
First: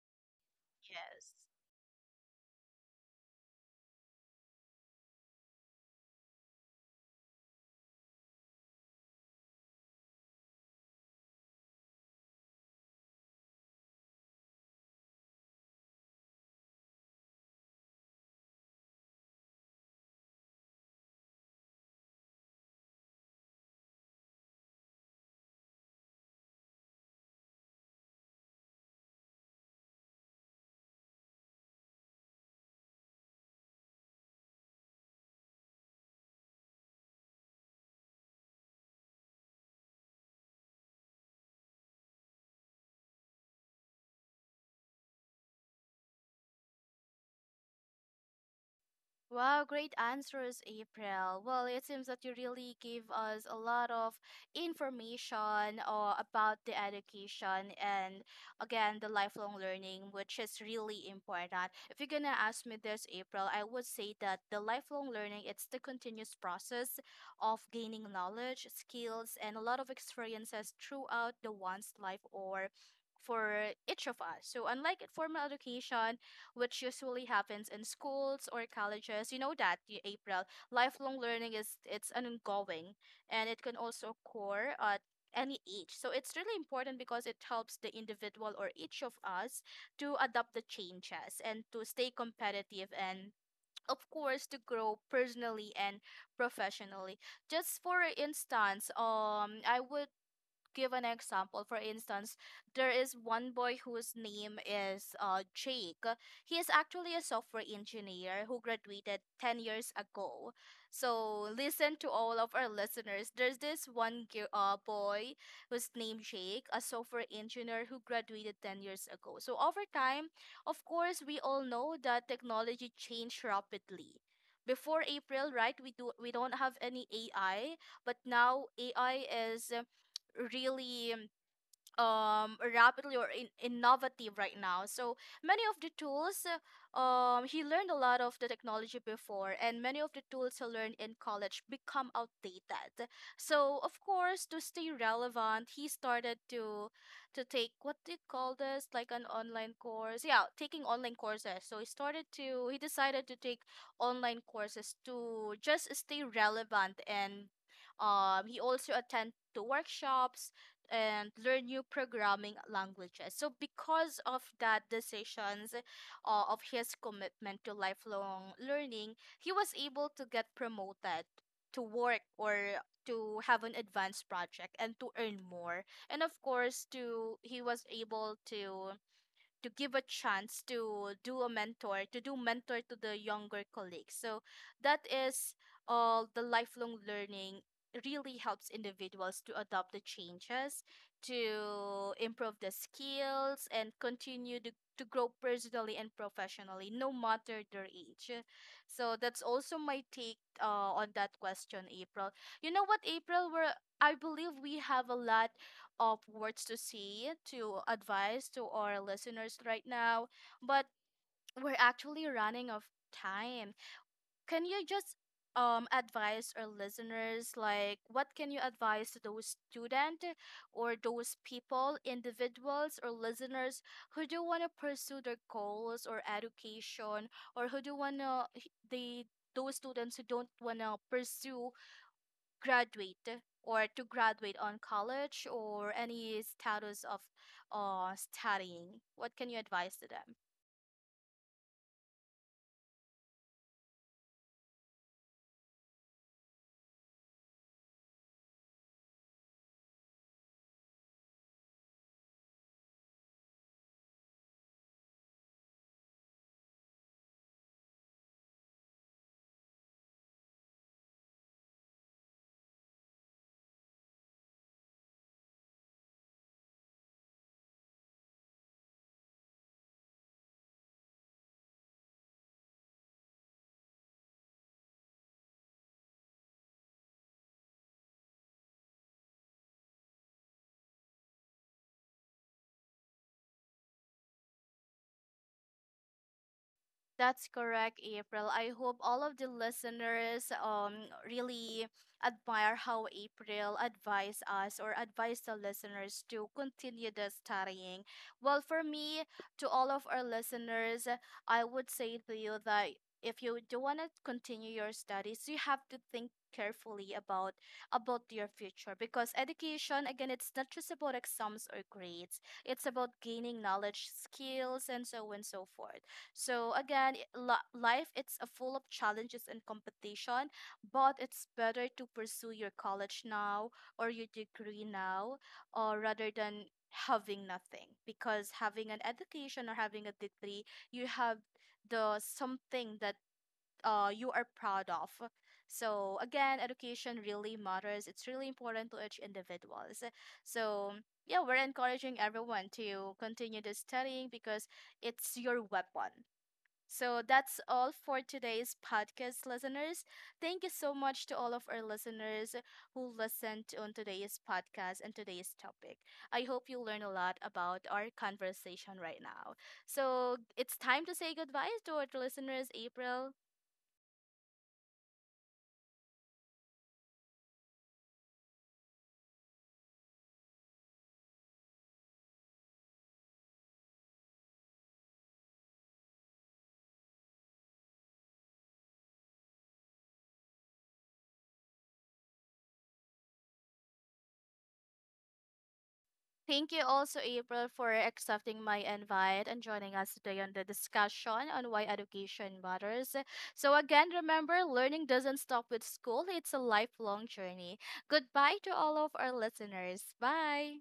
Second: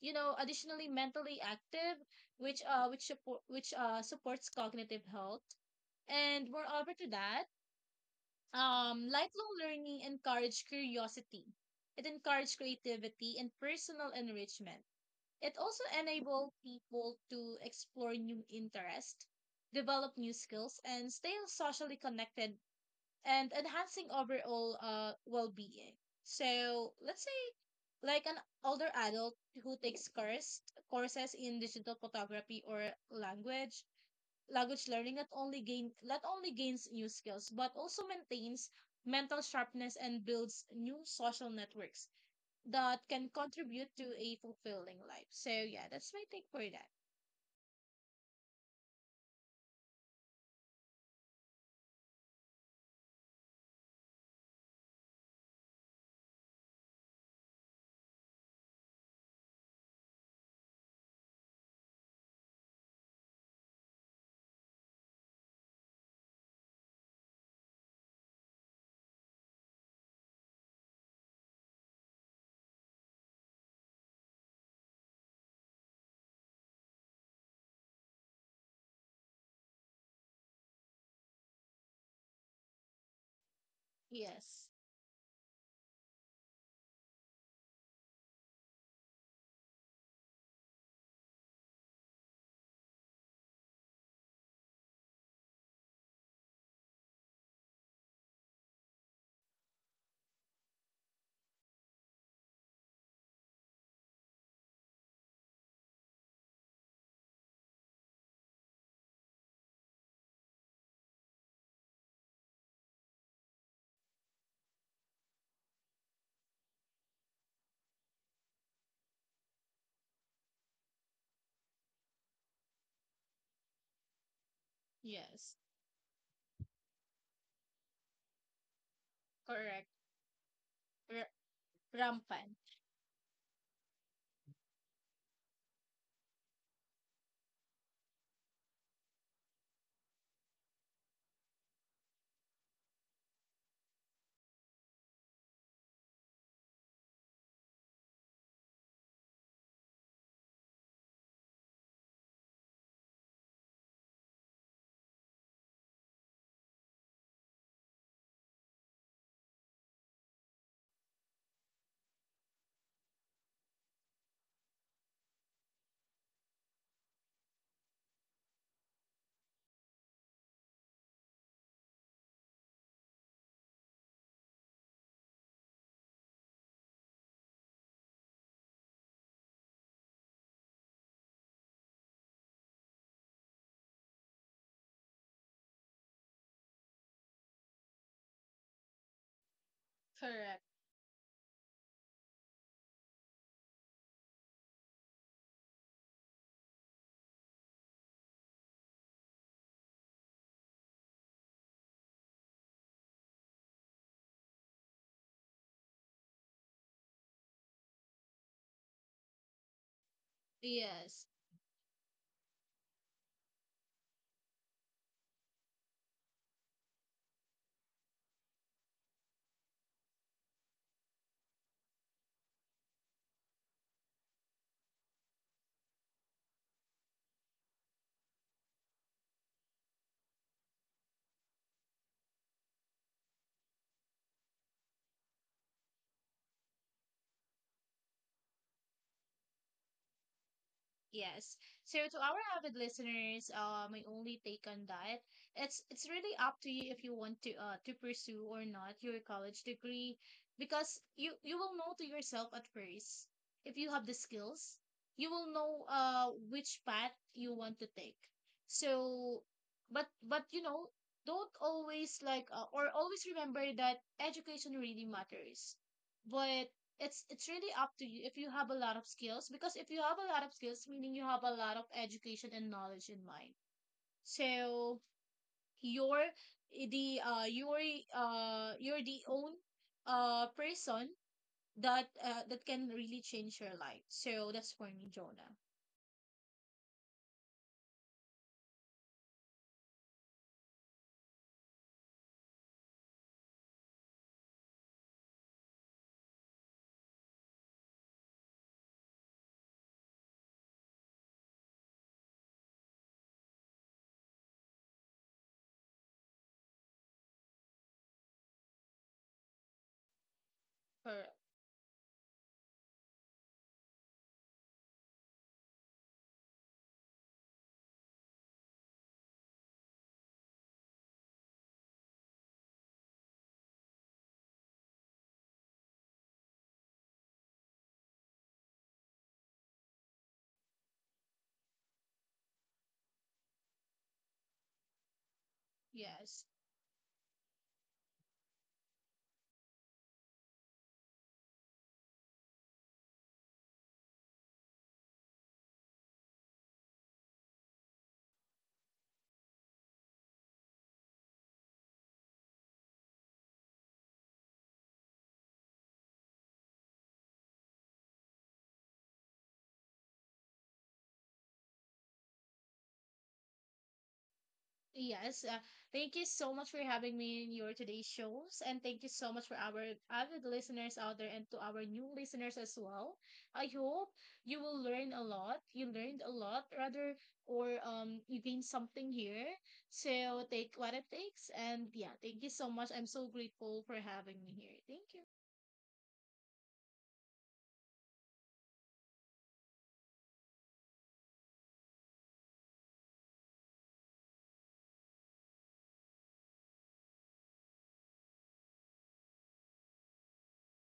Speaker 1: you know, additionally
Speaker 2: Yes.
Speaker 1: mentally active, which supports cognitive health. And moreover to that, lifelong learning encourage curiosity. It encourages creativity and personal enrichment. It also enable people to explore new interests, develop new skills, and stay socially connected and enhancing overall well-being. So let's say like an older adult who courses in digital photography or language language learning not only gains new skills but also maintains mental sharpness and builds new social networks that can contribute to a fulfilling life. So yeah, that's my take for that.
Speaker 2: Wow, great answers, April. Well, it seems that you really gave us a lot of information about the education and again the lifelong learning, which is really important. If you're gonna ask me this, April, I would say that the lifelong learning it's the continuous process of gaining knowledge, skills, and a lot of experiences throughout the one's life or for each of us. So unlike formal education, which usually happens in schools or colleges. You know that, April. Lifelong learning is, it's an ongoing and it can also
Speaker 1: Yes.
Speaker 2: occur at any age. So it's really important because it helps the individual or each of us to adapt the changes and to stay competitive and of course to grow personally and professionally. Just for instance, I would give an example. For instance, there is one boy whose name is Jake. He is actually a software engineer who graduated 10 years ago. So, listen, to all of our listeners. There's this one boy whose name Jake, a software engineer who graduated 10 years ago. So, over time, of course, we all know that technology changed rapidly. Before, April,
Speaker 1: Yes.
Speaker 2: right, we don't have any AI, but now AI is
Speaker 1: Correct.
Speaker 2: really
Speaker 1: R- Rampan.
Speaker 2: rapidly or innovative right now. So many of the tools, he learned a lot of the technology before, and many of the tools he learned in college become outdated. So of course, to stay relevant, he started to take, what do you call this, like an online course, yeah, taking online courses. So he started to, he decided to take online courses to just stay relevant, and he also attend to workshops and learn new programming languages. So because of that decisions, of his commitment to lifelong learning, he was able to get promoted to work or to have an advanced project and to earn more. And of course, to he was able to give a chance to do a mentor, to do mentor to the younger colleagues. So that is, all the lifelong learning really helps individuals to adopt the
Speaker 1: Correct.
Speaker 2: changes, to improve the skills and continue to grow personally and professionally no matter their age. So that's also my take on that question, April. You know what, April, we're I believe we have a lot of words to say, to advise to our listeners right now, but
Speaker 1: Yes.
Speaker 2: we're actually running out of time. Can you just advise our listeners, like what can you advise to those student or those people, individuals or listeners who do want to pursue their goals or education, or who do want to the, those students who don't want to pursue graduate or to graduate on college or any status of studying? What can you advise to them?
Speaker 1: Yes. So to our avid listeners, my only take on that, it's really up to you if you want to pursue or not your college degree, because you will know to yourself at first if you have the skills, you will know which path you want to take. So, but you know, don't always like or always remember that education really matters, but it's really up to you if you have a lot of skills because if you have a lot of skills meaning you have a lot of education and knowledge in mind. So you're the uh you're you're the own person that that can really change your life. So that's for me, Jonah,
Speaker 2: That's correct, April. I hope all of the listeners really admire how April advised us or advised the listeners to continue the studying. Well, for me, to all of our listeners, I would say to you that if you do want to continue your studies, you have to think carefully about your future, because education, again, it's not just
Speaker 1: for
Speaker 2: about exams or grades, it's about gaining knowledge, skills, and so on and so forth. So again, life it's a full of challenges and competition, but it's better to pursue your college now or your degree now, or rather than having nothing. Because having an education or having a degree, you have the something that you are proud of. So
Speaker 1: yes.
Speaker 2: again, education really matters. It's really important to each individuals. So yeah, we're encouraging everyone to continue the studying because it's your weapon. So that's all for today's podcast, listeners. Thank you so much to all of our listeners who listened on today's podcast and today's topic. I hope you learn a lot about our conversation right now. So it's time to say goodbye to our listeners, April.
Speaker 1: Yes, thank you so much for having me in your today's shows, and thank you so much for our avid listeners out there and to our new listeners as well. I hope you will learn a lot. You learned a lot, rather, or you gained something here. So take what it takes, and yeah, thank you so much. I'm so grateful for having me here. Thank you.
Speaker 2: Thank you also, April, for accepting my invite and joining us today on the discussion on why education matters. So, again, remember learning doesn't stop with school, it's a lifelong journey. Goodbye to all of our listeners. Bye.